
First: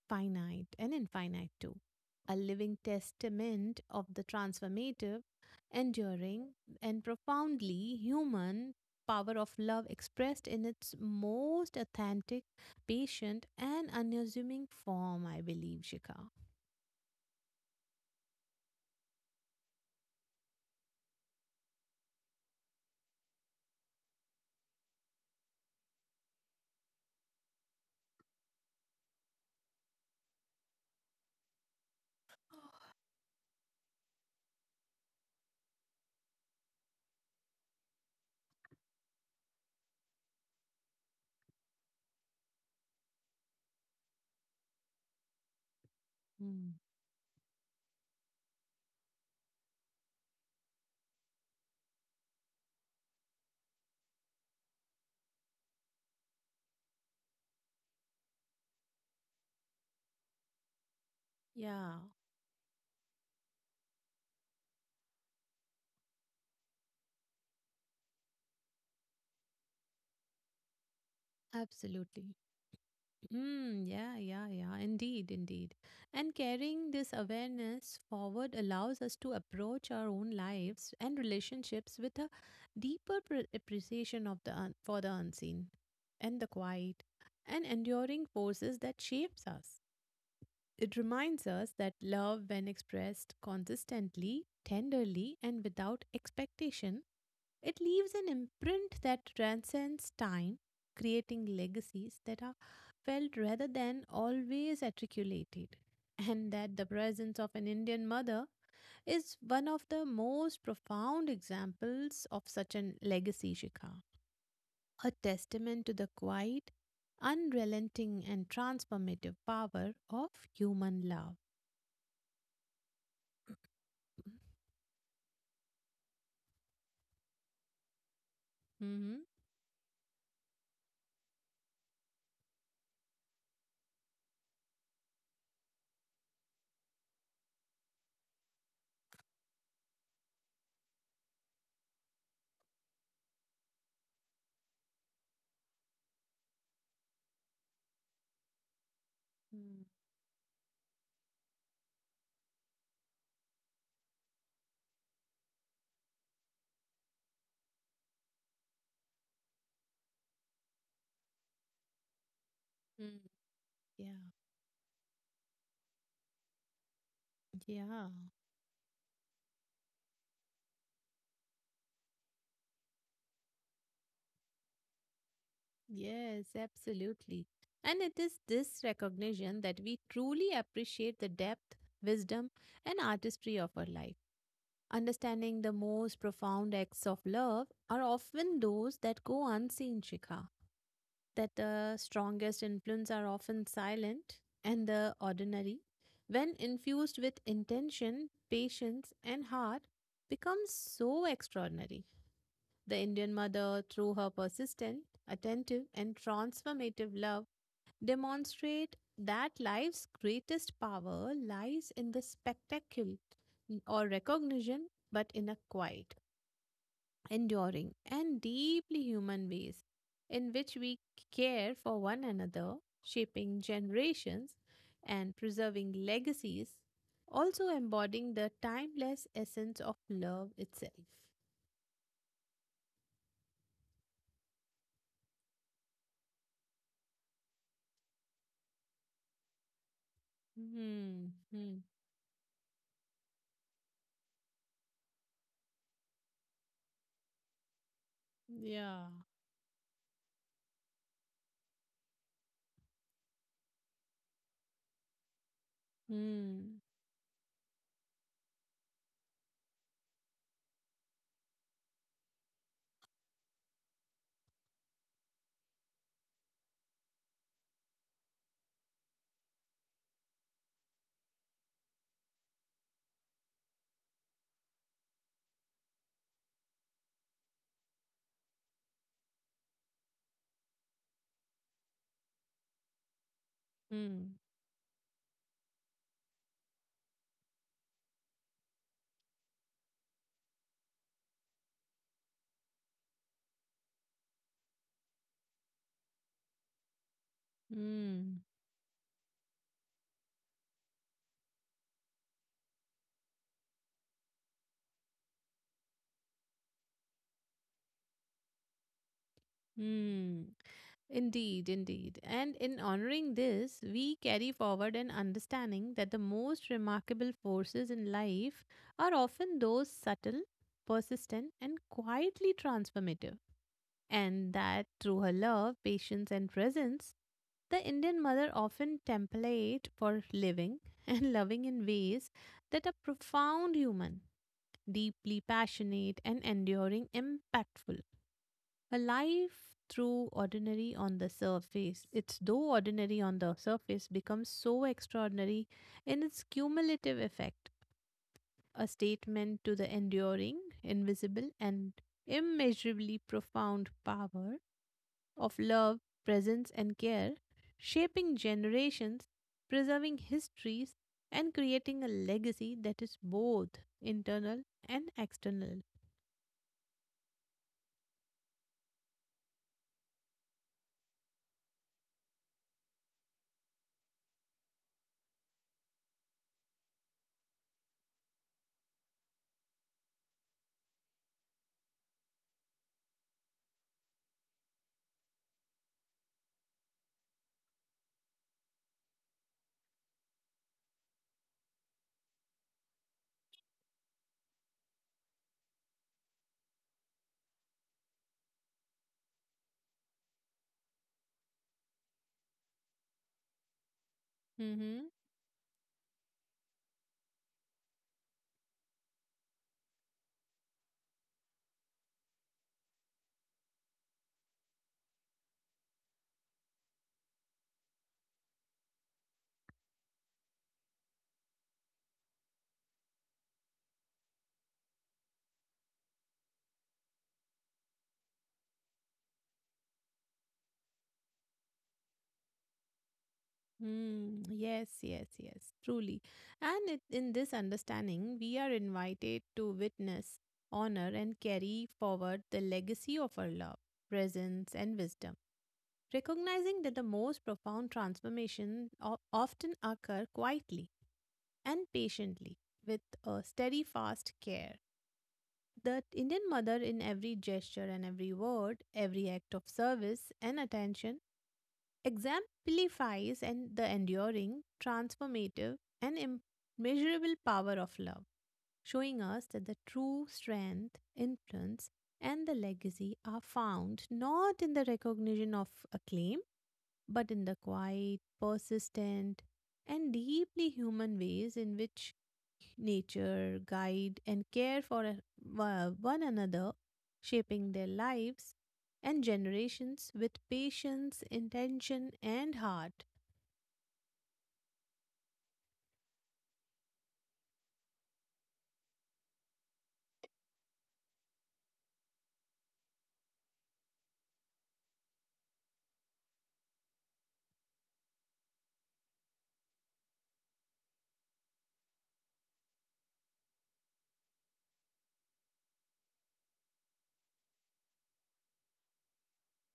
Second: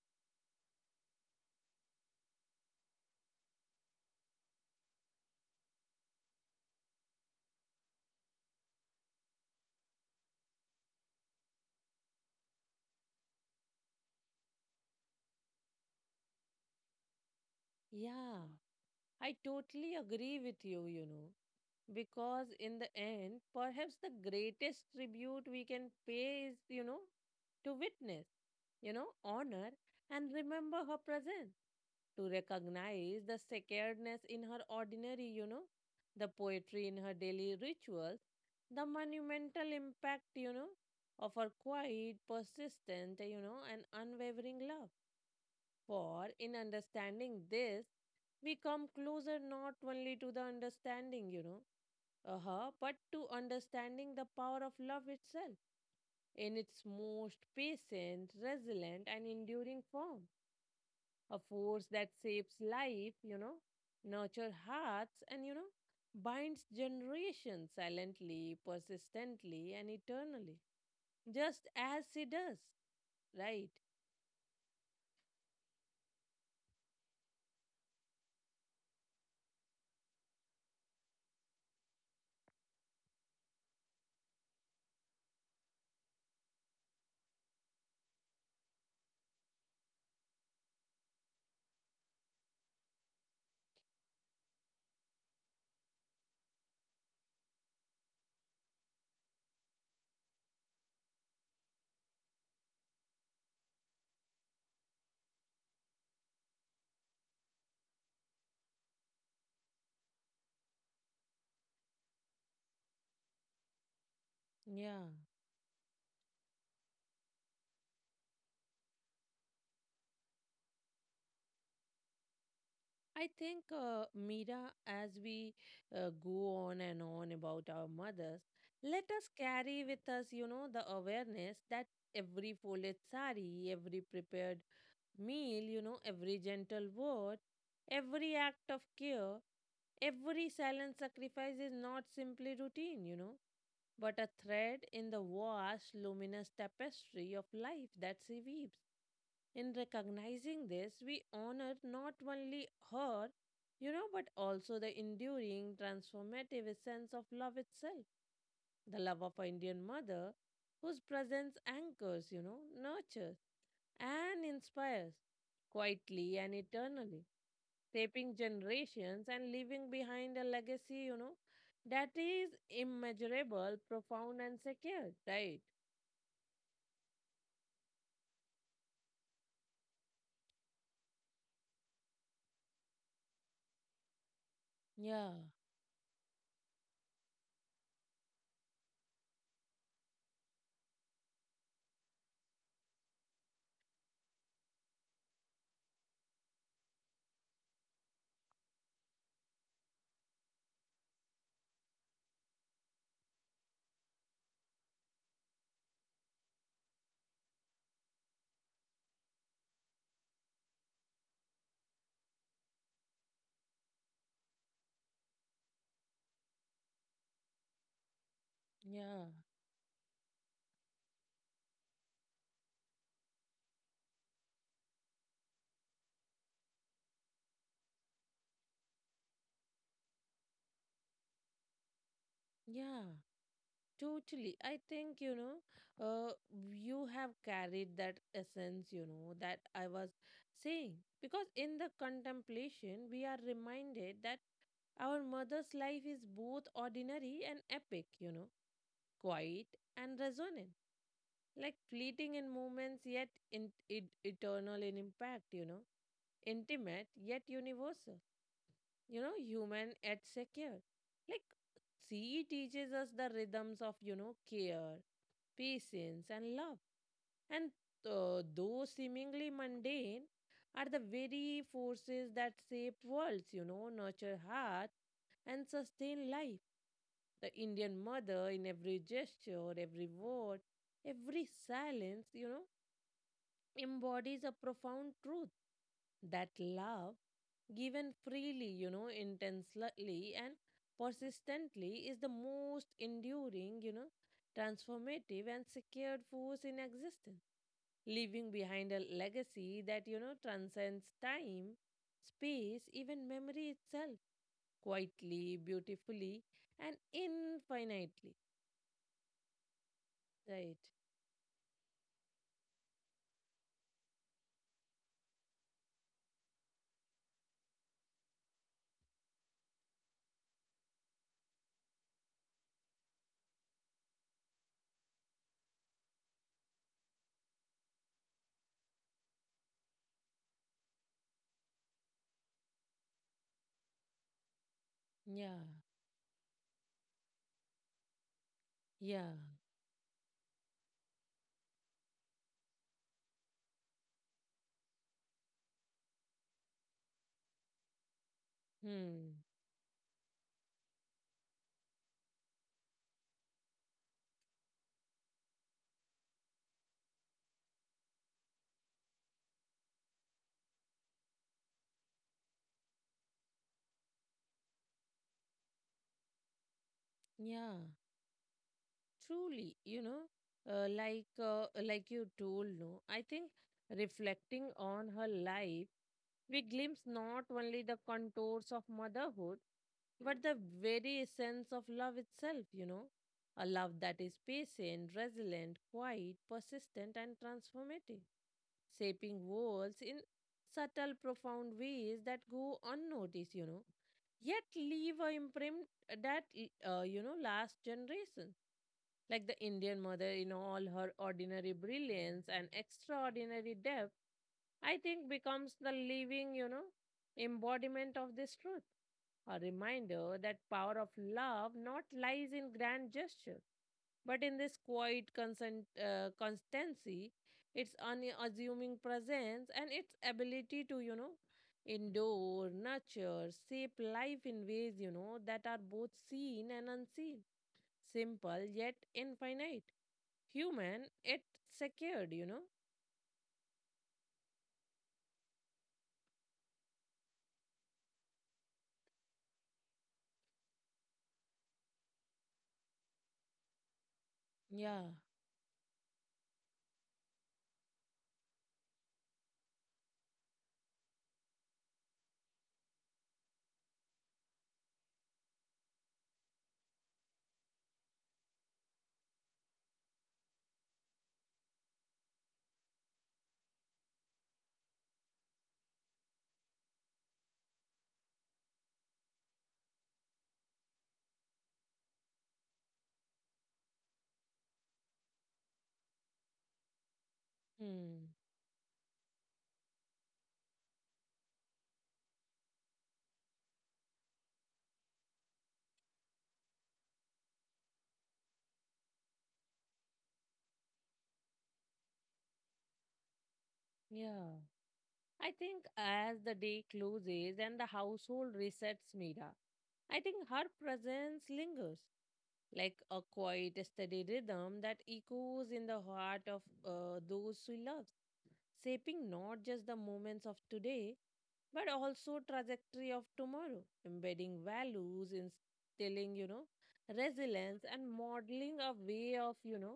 S2: finite and infinite too, a living testament of the transformative, enduring, and profoundly human power of love expressed in its most authentic, patient, and unassuming form, I believe, Shika.
S1: Yeah. I totally agree with you, you know, because in the end, perhaps the greatest tribute we can pay is, you know, to witness, you know, honor and remember her presence, to recognize the sacredness in her ordinary, you know, the poetry in her daily rituals, the monumental impact, you know, of her quiet, persistent, you know, and unwavering love. For in
S2: Hmm.
S1: understanding this, we come closer not only to the understanding, you know, uh-huh, but to understanding the power of love itself in its most patient, resilient, and enduring form, a force
S2: Yeah.
S1: that shapes life, you know, nurtures hearts, and, you know, binds generations silently, persistently, and eternally, just as she
S2: Absolutely.
S1: does, right?
S2: Mm, yeah, yeah, yeah, indeed, indeed. And carrying this awareness forward allows us to approach our own lives and relationships with a deeper appreciation of the for the unseen and the quiet and enduring forces that shapes us. It reminds us that love, when expressed consistently, tenderly, and without expectation, it leaves an imprint that transcends time, creating legacies that are felt rather than always articulated. And that the presence of an Indian mother is one of the most profound examples of such a legacy, Shikha.
S1: Yeah.
S2: A testament to the quiet, unrelenting, and transformative power of human love.
S1: I think, Mira, as we go on and on about our mothers, let us
S2: Mm-hmm.
S1: carry with us, you know, the awareness that every folded sari, every prepared meal, you know, every gentle word, every act of care, every silent sacrifice is not simply routine, you know, but a thread in the vast, luminous tapestry of life that she weaves. In
S2: Mm-hmm.
S1: recognizing this, we honor not only her, you know, but also the enduring, transformative essence of love itself, the love of an Indian mother whose presence anchors, you know, nurtures, and
S2: Yeah.
S1: inspires quietly and eternally,
S2: Yeah.
S1: shaping generations and leaving behind a legacy, you know, that is immeasurable, profound, and secure, right?
S2: Yes, absolutely. And it is this recognition that we truly appreciate the depth, wisdom, and artistry of our life.
S1: Yeah,
S2: Understanding the most profound acts of love are often those that go unseen, Shikha. That the strongest influence are often silent and the ordinary, when infused with intention, patience, and heart, becomes so extraordinary. The Indian mother, through her persistent, attentive, and transformative love, demonstrate that life's greatest power lies in the spectacle or recognition, but in a quiet, enduring, and deeply
S1: yeah,
S2: human ways in which we care for one another, shaping generations and preserving legacies, also embodying the timeless essence of love itself.
S1: yeah, totally. I think, you know, you have carried that essence, you know, that I was saying.
S2: Hmm.
S1: Because in the
S2: Hmm.
S1: contemplation, we are reminded that our mother's life is both ordinary and epic, you know,
S2: Yeah.
S1: quiet and resonant, like fleeting in moments yet in, it, eternal in impact, you know,
S2: Mm,
S1: intimate yet universal, you know, human yet secure. Like, she teaches us the rhythms of, you know, care, patience, and love. And though seemingly mundane, are the very forces that shape worlds, you know, nurture heart and sustain life. The Indian mother in every gesture, every word, every silence, you know, embodies a
S2: mm,
S1: profound truth that love, given freely, you know, intensely and persistently, is the most enduring, you know, transformative and secured force in existence, leaving
S2: mm,
S1: behind a legacy that, you know, transcends time, space, even memory itself, quietly, beautifully, and infinitely.
S2: mm.
S1: Right.
S2: Indeed, indeed. And in honoring this, we carry forward an understanding that the most remarkable forces in life are often those subtle, persistent, and quietly transformative. And that through her love, patience, and presence, the Indian mother often template for living and loving in ways that are profound human, deeply
S1: Yeah,
S2: passionate, and enduring impactful. A
S1: yeah,
S2: life through ordinary on the surface, it's though ordinary on the surface becomes so extraordinary in its cumulative effect, a
S1: hmm,
S2: statement to the enduring, invisible, and immeasurably profound power of love, presence, and care, shaping generations, preserving histories, and creating a legacy that is both internal and external.
S1: yeah, truly, you know, like you told, no, I think reflecting on her life, we glimpse not only the contours of motherhood, but the very essence of love itself, you know, a love that is patient, resilient, quiet, persistent, and transformative, shaping worlds in subtle, profound ways that go unnoticed, you know. Yet leave a imprint that last generation. Like the Indian mother, in all her ordinary brilliance and extraordinary depth, I think becomes the living embodiment of this truth. A reminder that power of love not lies in grand gesture, but in this quiet constancy, its unassuming presence and its ability to endure, nurture, shape life in ways that are both seen and unseen, simple yet infinite, human yet secured.
S2: Hmm. Yes, yes, yes, truly. And it, in this understanding, we are invited to witness, honor, and carry forward the legacy of our love, presence,
S1: Yeah.
S2: and wisdom, recognizing that the most profound transformation often occur quietly and patiently with a steadfast care. The Indian mother, in every gesture and every word, every act of service and attention, exemplifies and the enduring, transformative, and immeasurable power of love, showing us that the true strength, influence, and the legacy are found not in the recognition of acclaim, but in the
S1: Hmm.
S2: quiet, persistent, and deeply human ways in which nature, guide, and care for one another, shaping their lives and generations with patience, intention, and heart.
S1: Yeah. I think as the day closes and the household resets, Mira, I think her presence lingers like a quiet, steady rhythm that echoes in the heart of those she loves, shaping not just the moments of today, but also trajectory of tomorrow, embedding values, instilling resilience, and modeling a way of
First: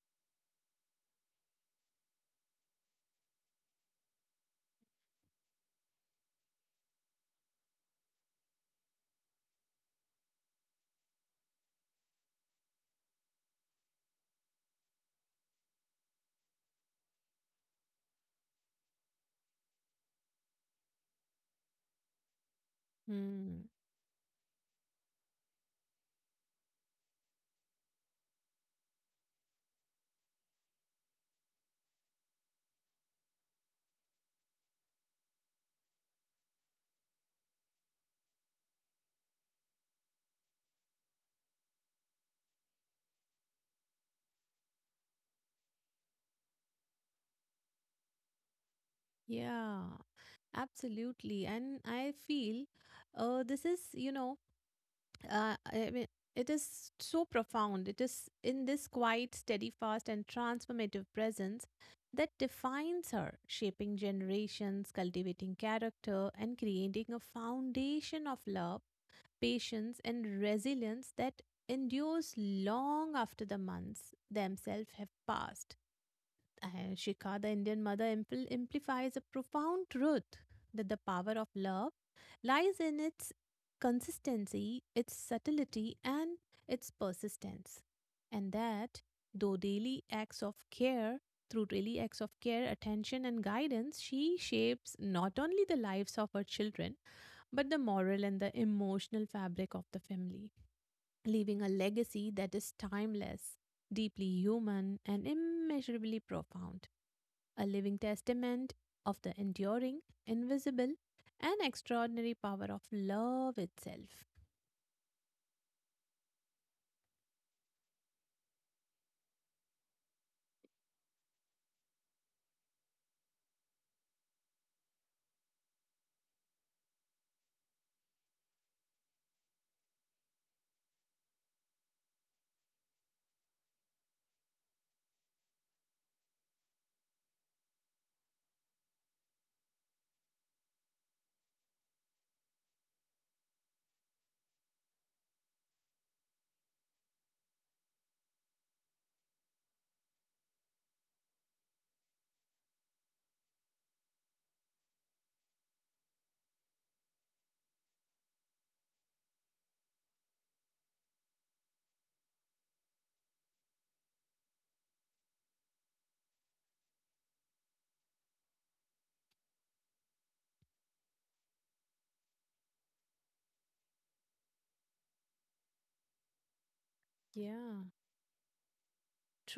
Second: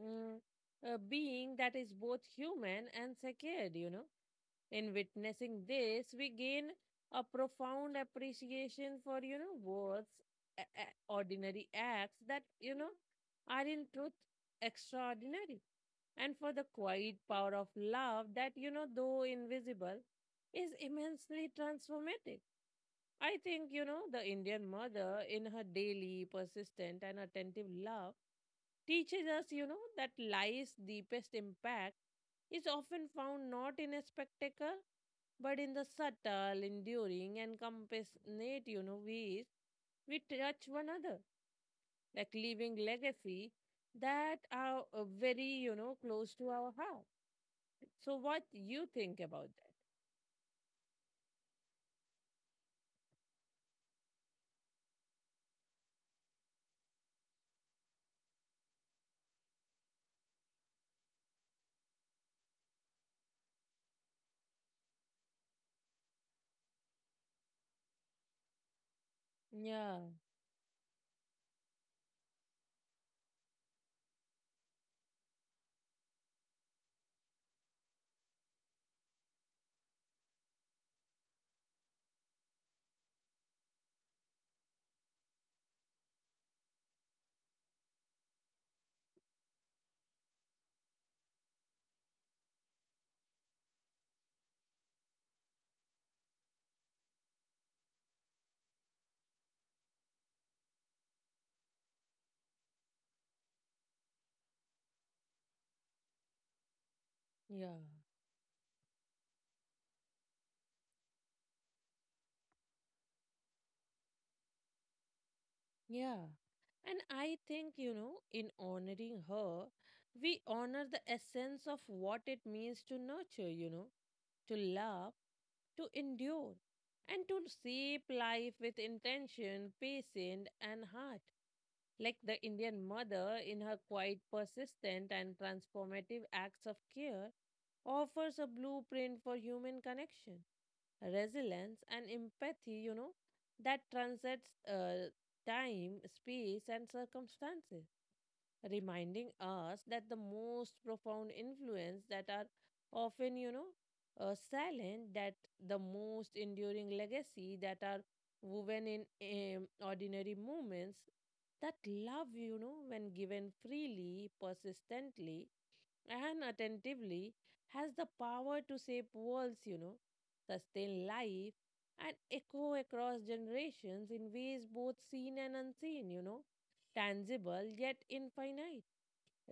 S1: mm, being that is both human and secured. In witnessing this, we gain a profound appreciation for, words, ordinary acts that, are in truth extraordinary, and for the quiet power of love that, though invisible, is immensely transformative. I
S2: Hmm.
S1: think, the Indian mother, in her daily, persistent, and attentive love, teaches us, that life's deepest impact is often found not in a spectacle, but in the subtle, enduring, and compassionate, ways we touch one another, like leaving legacy that are very, close to our heart. So, what you think about
S2: Yeah,
S1: that?
S2: absolutely. And I feel this is, you know, I mean, it is so profound. It is in this quiet, steadfast, and transformative presence that defines her, shaping generations, cultivating character, and creating a foundation of love, patience, and
S1: Yeah,
S2: resilience that endures long after the months themselves have passed. And Shikha, the Indian mother, amplifies a profound truth that the power of love lies in its consistency, its subtlety, and its persistence. And that, though daily acts of care, through daily acts of care, attention, and guidance, she shapes not only the lives of her children, but the moral and the emotional fabric of the family, leaving a legacy that is timeless, deeply human, and immeasurably profound a living
S1: yeah.
S2: testament of the enduring, invisible, and extraordinary power of love itself.
S1: Yeah. And I think, in honoring her, we honor the essence of what it means to nurture, to love, to endure, and to shape life with intention, patience, and heart. Like the Indian mother, in her quite persistent and transformative acts of care, offers a blueprint for human connection, resilience, and empathy that transcends uh, time, space, and circumstances, reminding us that the most profound influence that are often silent, that the most enduring legacy that are woven in ordinary moments, that love when given freely, persistently, and attentively has the power to shape worlds, sustain life, and echo across generations in ways both seen and unseen, tangible
S2: Yeah.
S1: yet infinite,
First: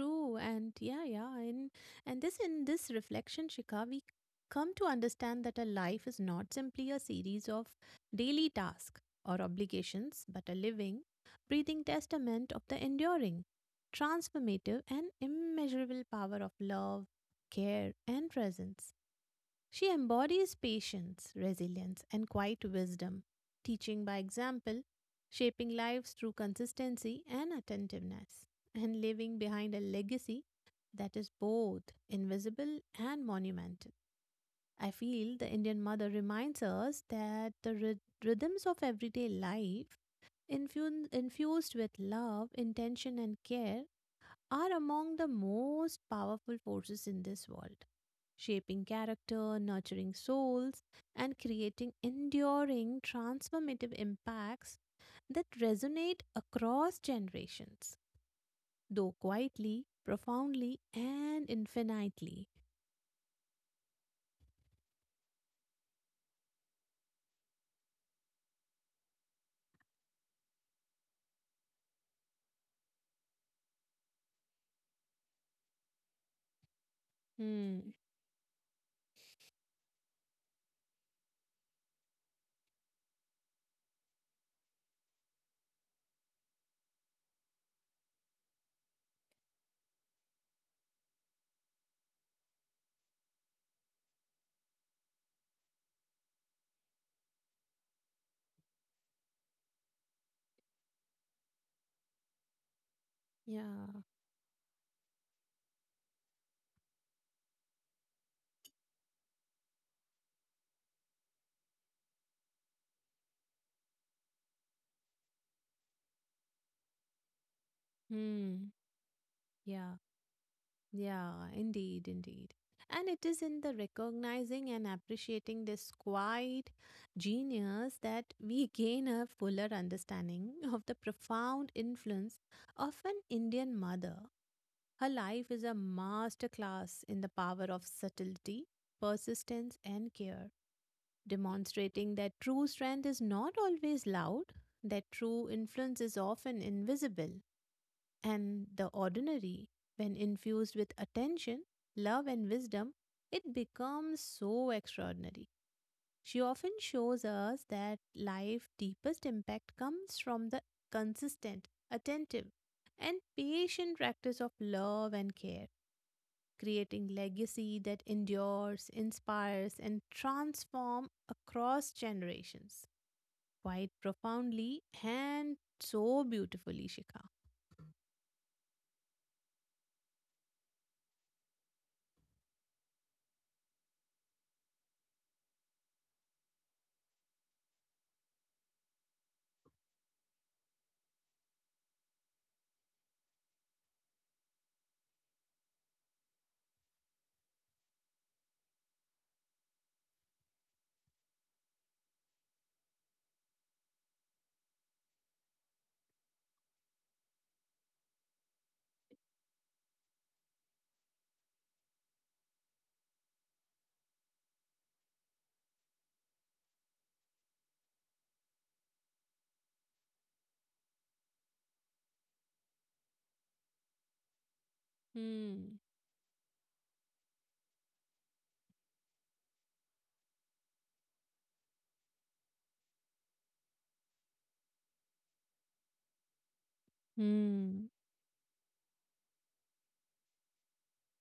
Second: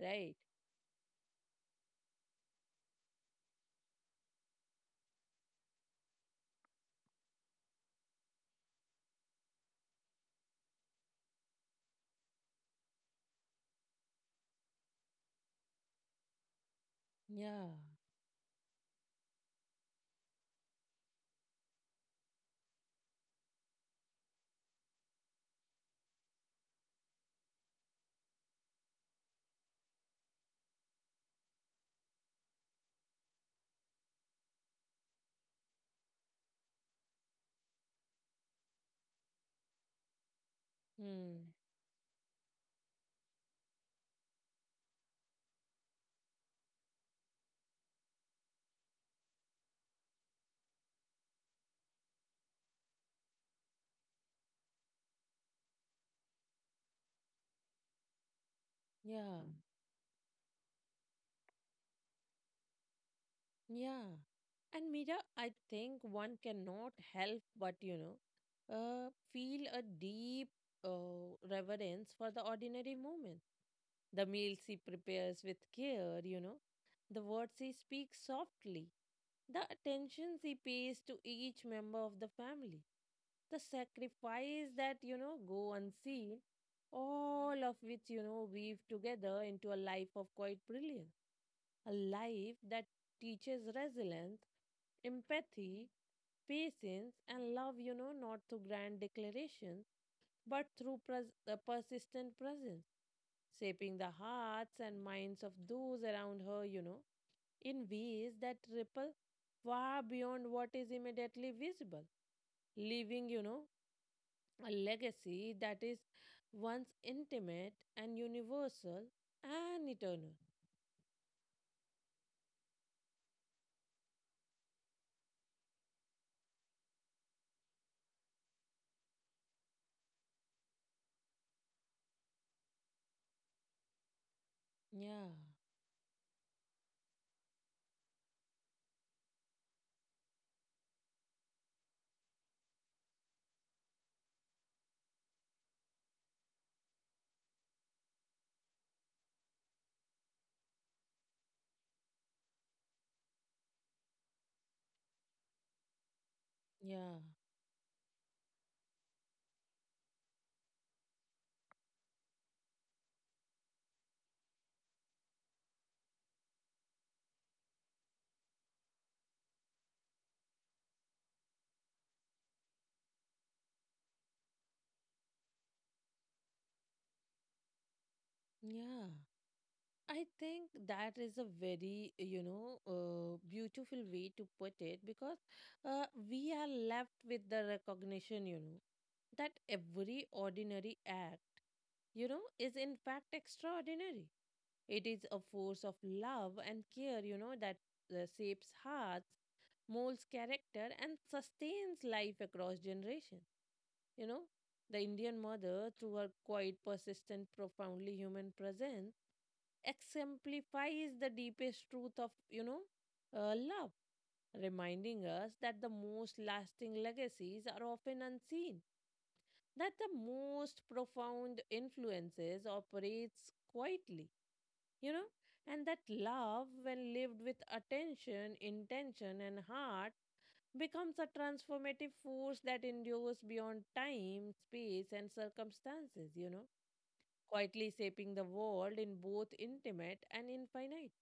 S1: right?
S2: and yeah, yeah, and this in this reflection, Shika, we come to understand that a life is not simply a series of daily tasks or obligations, but a living, breathing testament of the enduring, transformative, and immeasurable power of love,
S1: Yeah.
S2: care, and presence. She embodies patience, resilience, and quiet wisdom, teaching by example, shaping lives through consistency and attentiveness, and leaving behind a legacy that is both invisible and monumental. I feel the Indian mother reminds us that the rhythms of everyday life,
S1: Hmm.
S2: infused with love, intention, and care, are among the most powerful forces in this world, shaping character, nurturing souls, and creating enduring transformative impacts that resonate across generations, though
S1: Yeah.
S2: quietly, profoundly, and infinitely.
S1: Yeah. And Mira, I think one cannot help but, feel a deep reverence for the ordinary moment, the meals she prepares with care, the words he
S2: Hmm.
S1: speaks softly, the attentions he pays to each member of the family, the sacrifice that, go unseen, all of which, weave together into a life of quite brilliance, a life that teaches resilience, empathy, patience, and love, not through grand declarations, but through persistent presence,
S2: Yeah.
S1: shaping the hearts and minds of those around her, in ways that ripple far beyond what is immediately visible, leaving, a legacy that is once intimate and
S2: Hmm.
S1: universal and
S2: Yeah.
S1: eternal.
S2: Yeah, indeed, indeed. And it is in the recognizing and appreciating this quiet genius that we gain a fuller understanding of the profound influence of an Indian mother. Her
S1: Yeah,
S2: life is a masterclass in the power of subtlety, persistence, and care, demonstrating that true strength is not always loud, that true influence is often invisible. And the ordinary, when infused with attention, love, and wisdom, it becomes so extraordinary. She often
S1: yeah,
S2: shows us that life's deepest impact comes from the consistent, attentive, and patient practice of love and care, creating legacy that endures, inspires, and transforms across generations quite profoundly and so beautifully, Shikha.
S1: yeah. I think that is a very, beautiful way to put it because uh, we are left with the recognition, that every ordinary act, is in fact extraordinary. It is a force of love and care, that shapes hearts, molds character, and sustains life across generations. You know, the Indian mother, through her quiet, persistent, profoundly human presence, exemplifies the deepest truth of, love, reminding us that the most lasting legacies are often unseen, that the most profound influences operates quietly, you know
S2: Hmm.
S1: and that love when lived with attention, intention, and heart becomes a transformative force that endures beyond time, space, and circumstances,
S2: Hmm.
S1: quietly shaping the world in both intimate and infinite.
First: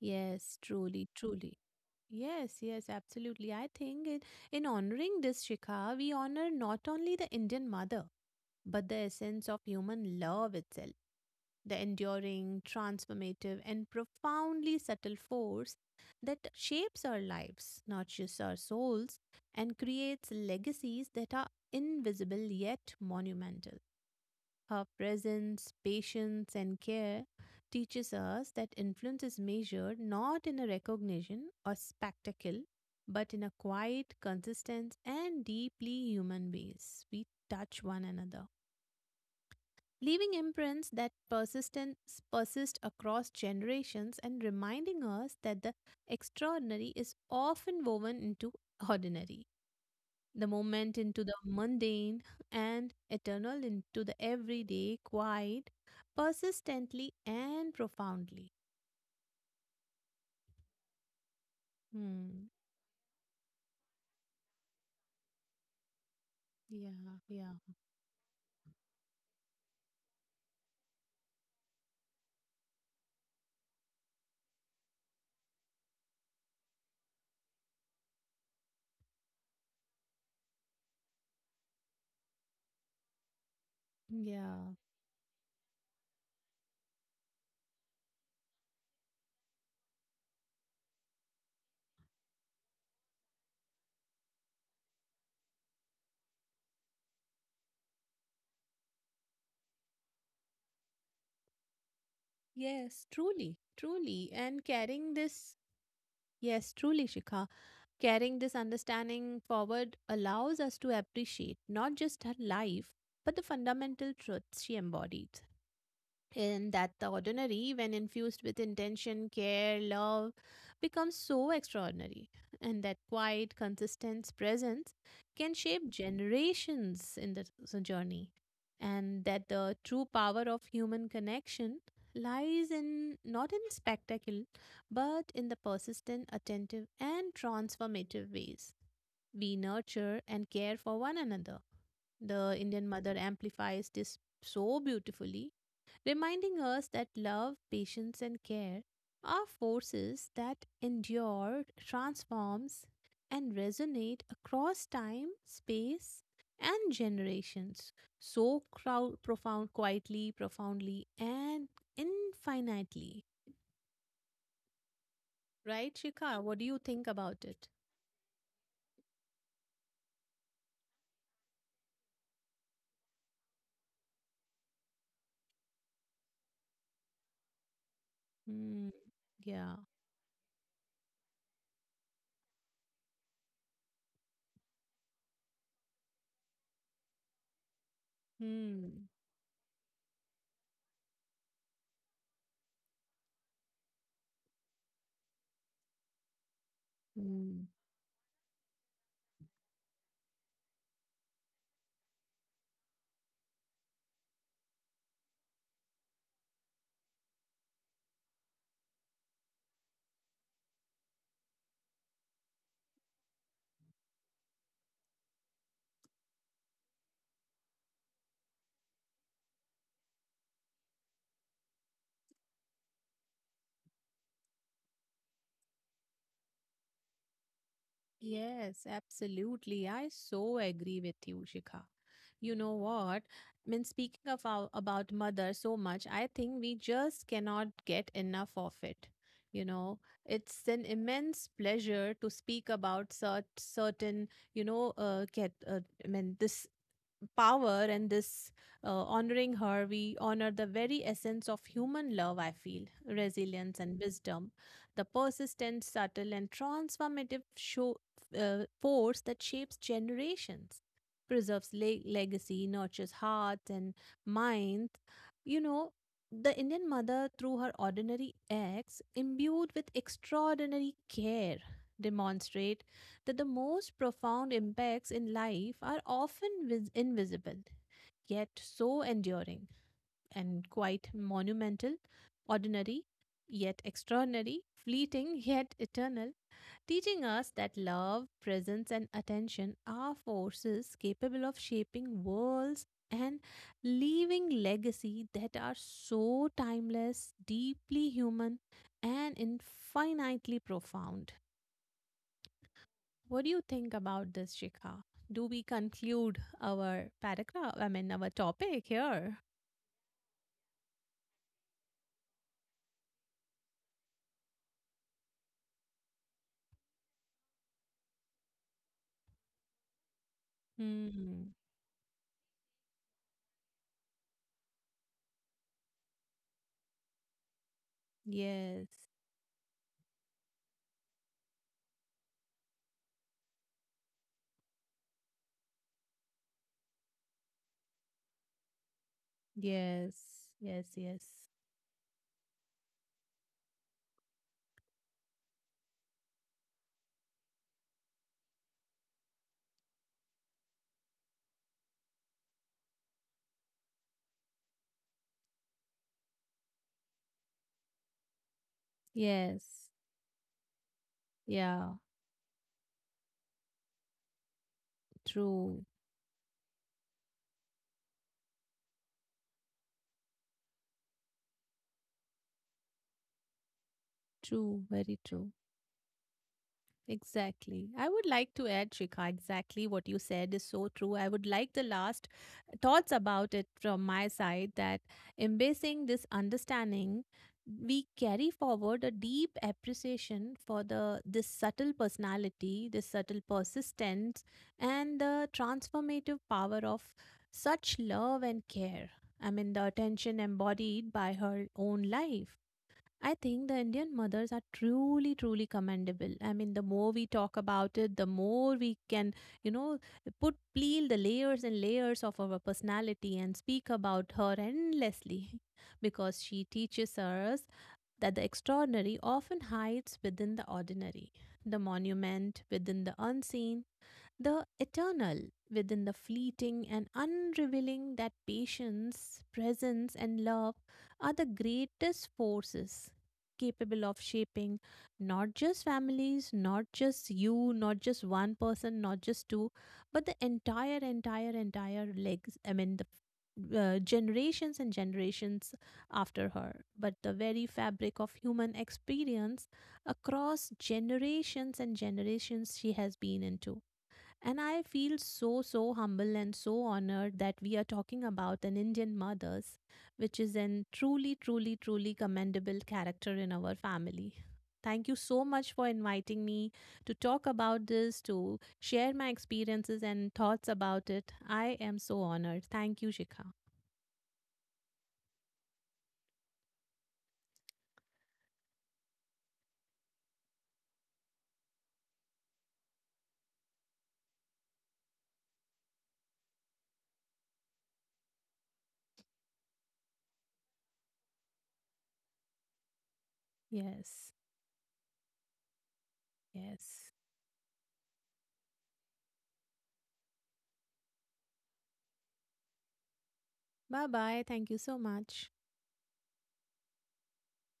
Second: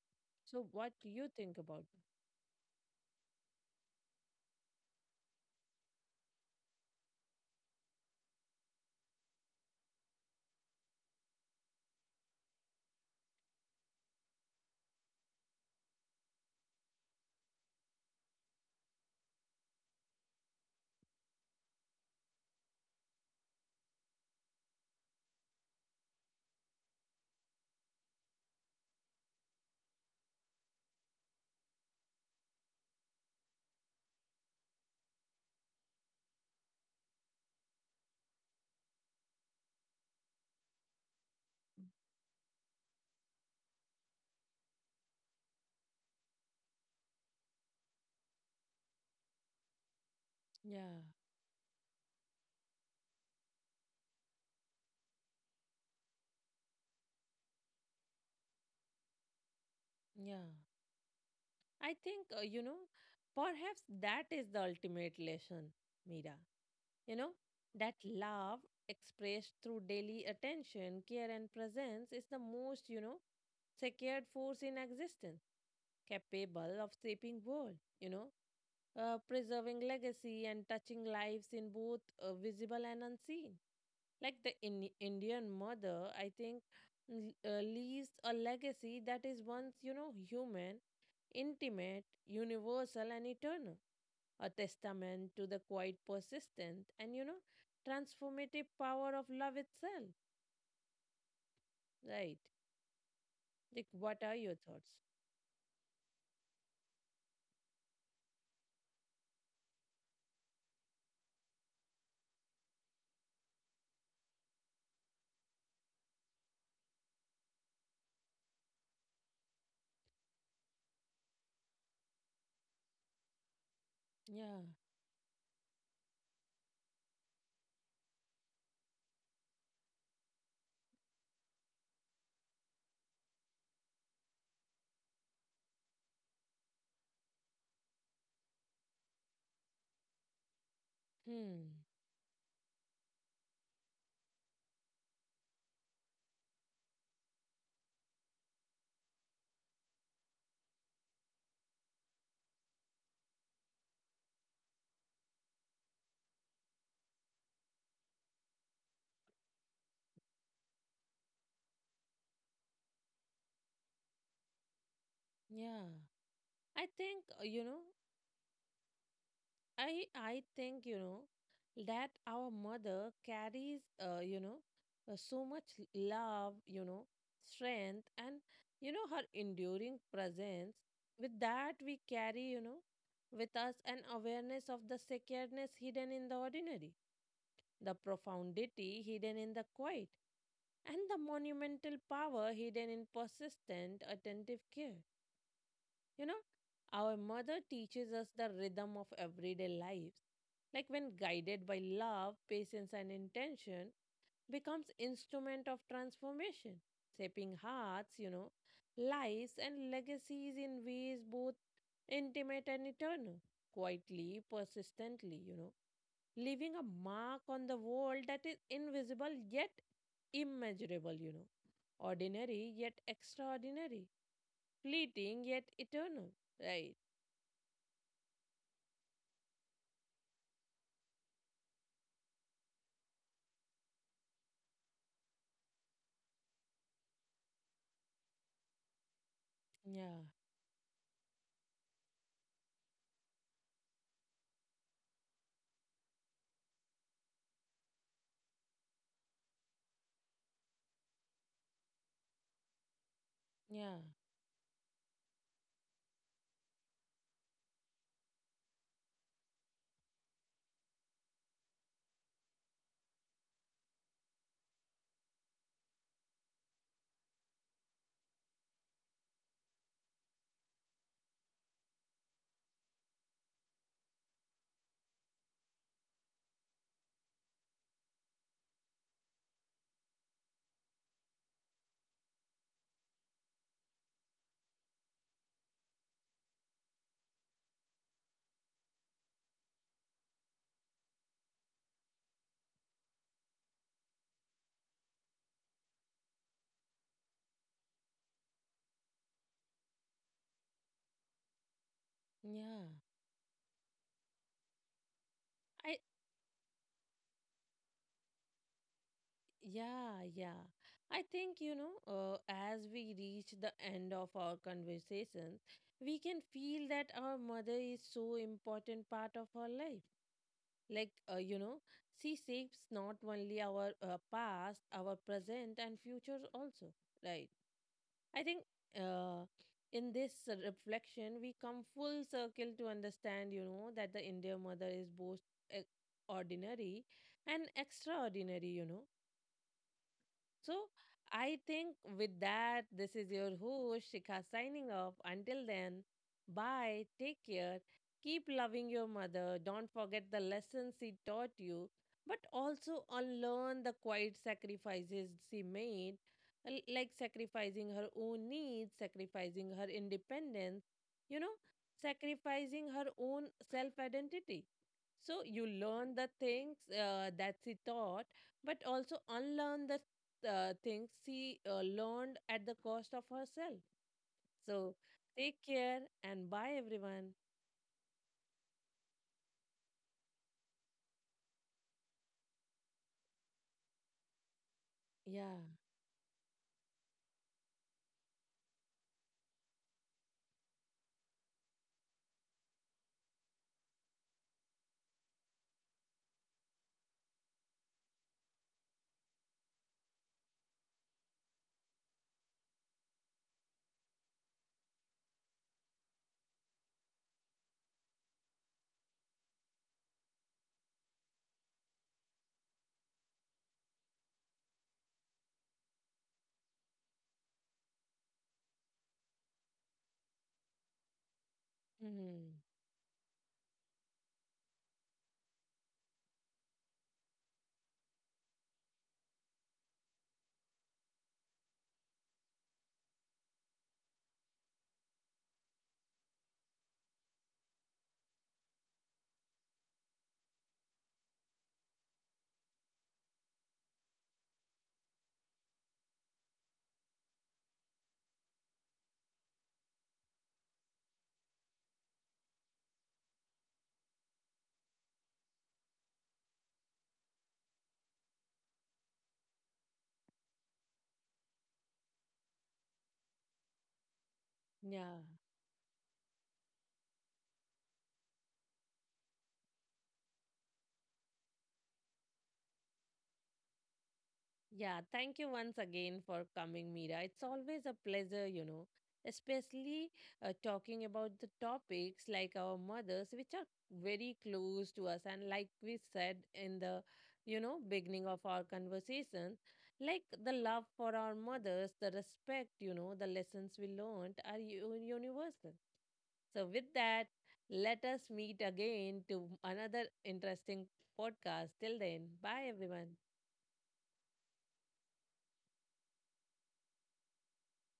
S2: Yes,
S1: So what
S2: truly,
S1: do you think
S2: truly.
S1: about
S2: Yes, yes, absolutely. I think in honoring this Shikha, we honor not only the Indian mother, but the essence of human love itself, the enduring, transformative, and profoundly subtle force that shapes our lives, nurtures our souls, and creates legacies that are invisible yet monumental. Her presence, patience, and care teaches us that influence is measured not in a recognition or spectacle, but in a quiet, consistent, and deeply human ways. We touch one another, leaving imprints that persist across generations and reminding us that the extraordinary is often woven into ordinary the
S1: that?
S2: moment
S1: Yeah.
S2: into the mundane and eternal into the everyday, quiet, persistently and profoundly.
S1: Yeah. I
S2: Hmm.
S1: think perhaps that is the ultimate lesson, Mira.
S2: Yeah,
S1: You
S2: yeah,
S1: know that love expressed through daily attention, care, and presence is the most secured force in existence, capable of shaping world, you know, preserving legacy and touching lives in both visible and unseen. Like the
S2: yeah.
S1: Indian mother, I think leaves a legacy that is once, human, intimate, universal, and eternal, a testament to the quite persistent and transformative power of love itself,
S2: Yes,
S1: right?
S2: truly, truly. And
S1: Like,
S2: carrying
S1: what are
S2: this,
S1: your thoughts?
S2: yes, truly, Shikha, carrying this understanding forward allows us to appreciate not just her life, but the fundamental truths she embodied, and that the ordinary, when infused with intention, care, love, becomes so extraordinary, and that quiet, consistent presence can
S1: Yeah.
S2: shape generations in the journey, and that the true power of human connection lies in not in spectacle but in the persistent, attentive, and transformative ways we nurture and care for one another. The
S1: Hmm.
S2: Indian mother amplifies this so beautifully, reminding us that love, patience, and care are forces that endure, transforms, and resonate across time, space, and generations so crowd profound quietly profoundly and infinitely. Right, Shikha, what do you
S1: Yeah.
S2: think about it?
S1: I think, uh, you know, I think, that our mother carries, so much love,
S2: Hmm.
S1: strength, and
S2: Yeah.
S1: her enduring presence. With that, we carry, with us an awareness of the sacredness hidden in the ordinary, the
S2: Hmm.
S1: profundity hidden in the quiet, and the monumental power hidden in persistent, attentive care. You know,
S2: Hmm.
S1: our mother teaches us the rhythm of everyday lives. Like when guided by love, patience, and intention, becomes instrument of transformation, shaping hearts, lives and legacies in ways both intimate and eternal, quietly, persistently, leaving a mark on the world that is invisible yet immeasurable, ordinary yet extraordinary, fleeting yet eternal. Right.
S2: Yes, absolutely. I so agree with you, Shikha. You know what? I mean, speaking of our, about mother so much, I think we just cannot get enough of it. You know,
S1: Yeah.
S2: it's an immense pleasure to speak about certain, get, I mean, this power and this honoring her, we honor the very essence of human love, I feel resilience and
S1: Yeah,
S2: wisdom, the persistent, subtle, and transformative force that shapes generations, preserves legacy, nurtures hearts and minds. You know, the Indian mother, through her ordinary acts, imbued with extraordinary care, demonstrate that the most profound impacts in life are often invisible, yet so enduring and quite monumental, ordinary, yet extraordinary, fleeting, yet eternal, teaching us that love, presence, and attention are forces capable of shaping worlds and leaving legacy that are so timeless, deeply human, and infinitely profound.
S1: yeah.
S2: What do you think about this, Shikha? Do we
S1: I
S2: conclude our paragraph? I mean, our topic here.
S1: Yeah, yeah. I think as we reach the end of our conversation, we can feel that our mother is so important part of our life. Like
S2: Hmm.
S1: she shapes not only our past, our present, and future also, right? I think
S2: Yes.
S1: uh, in this reflection, we come full circle to understand, that the India mother is both e- ordinary and extraordinary.
S2: Yes.
S1: So
S2: Yes. Yes.
S1: I think with that, this is your host, Shikha, signing off. Until then, bye, take care, keep loving your mother, don't forget the lessons she taught you, but also unlearn the quiet sacrifices she made, like sacrificing her own needs, sacrificing
S2: Yes.
S1: her independence, you know,
S2: Yeah.
S1: sacrificing her own self identity. So you
S2: True.
S1: learn the things that she taught, but also unlearn the things she learned at the cost of herself.
S2: True.
S1: So
S2: Very true.
S1: take care and bye, everyone.
S2: Exactly. I would like to add, Shikha, exactly what you said is so true. I would like the last thoughts about it from my side that
S1: Yeah.
S2: embracing this understanding, we carry forward a deep appreciation for the this subtle personality, this subtle persistence, and the transformative power of such love and care. I mean, the attention embodied by her own life. I think the Indian mothers are truly, truly commendable. I mean, the more we talk about it, the more we can, you know, put peel the layers and layers of our personality and speak about her endlessly because she teaches us that the extraordinary often hides within the ordinary, the
S1: Hmm.
S2: monument within the unseen, the eternal within the fleeting and unrevealing that patience, presence, and love are the greatest forces capable of shaping not just families, not just you, not just one person, not just two, but the entire, entire, entire legs. I mean, the generations and generations after her, but the very fabric of human experience across generations and generations she has been into. And I feel so, so humble and so honored that we are talking about an Indian mother's, which is an truly, truly, truly commendable character in our family. Thank you
S1: Yeah.
S2: so much for inviting me to talk about this, to share my experiences and thoughts about it. I am so honored. Thank you, Shikha.
S1: Yeah, thank you once again for coming, Mira. It's always a pleasure, especially talking about the topics like our mothers, which are very close to us. And like we said in the, beginning of our conversation, like the love for our mothers, the respect, the lessons we
S2: Yes,
S1: learned are universal. So, with
S2: yes.
S1: that, let us meet again to another interesting podcast. Till then, bye, everyone.
S2: Bye bye. Thank you so much.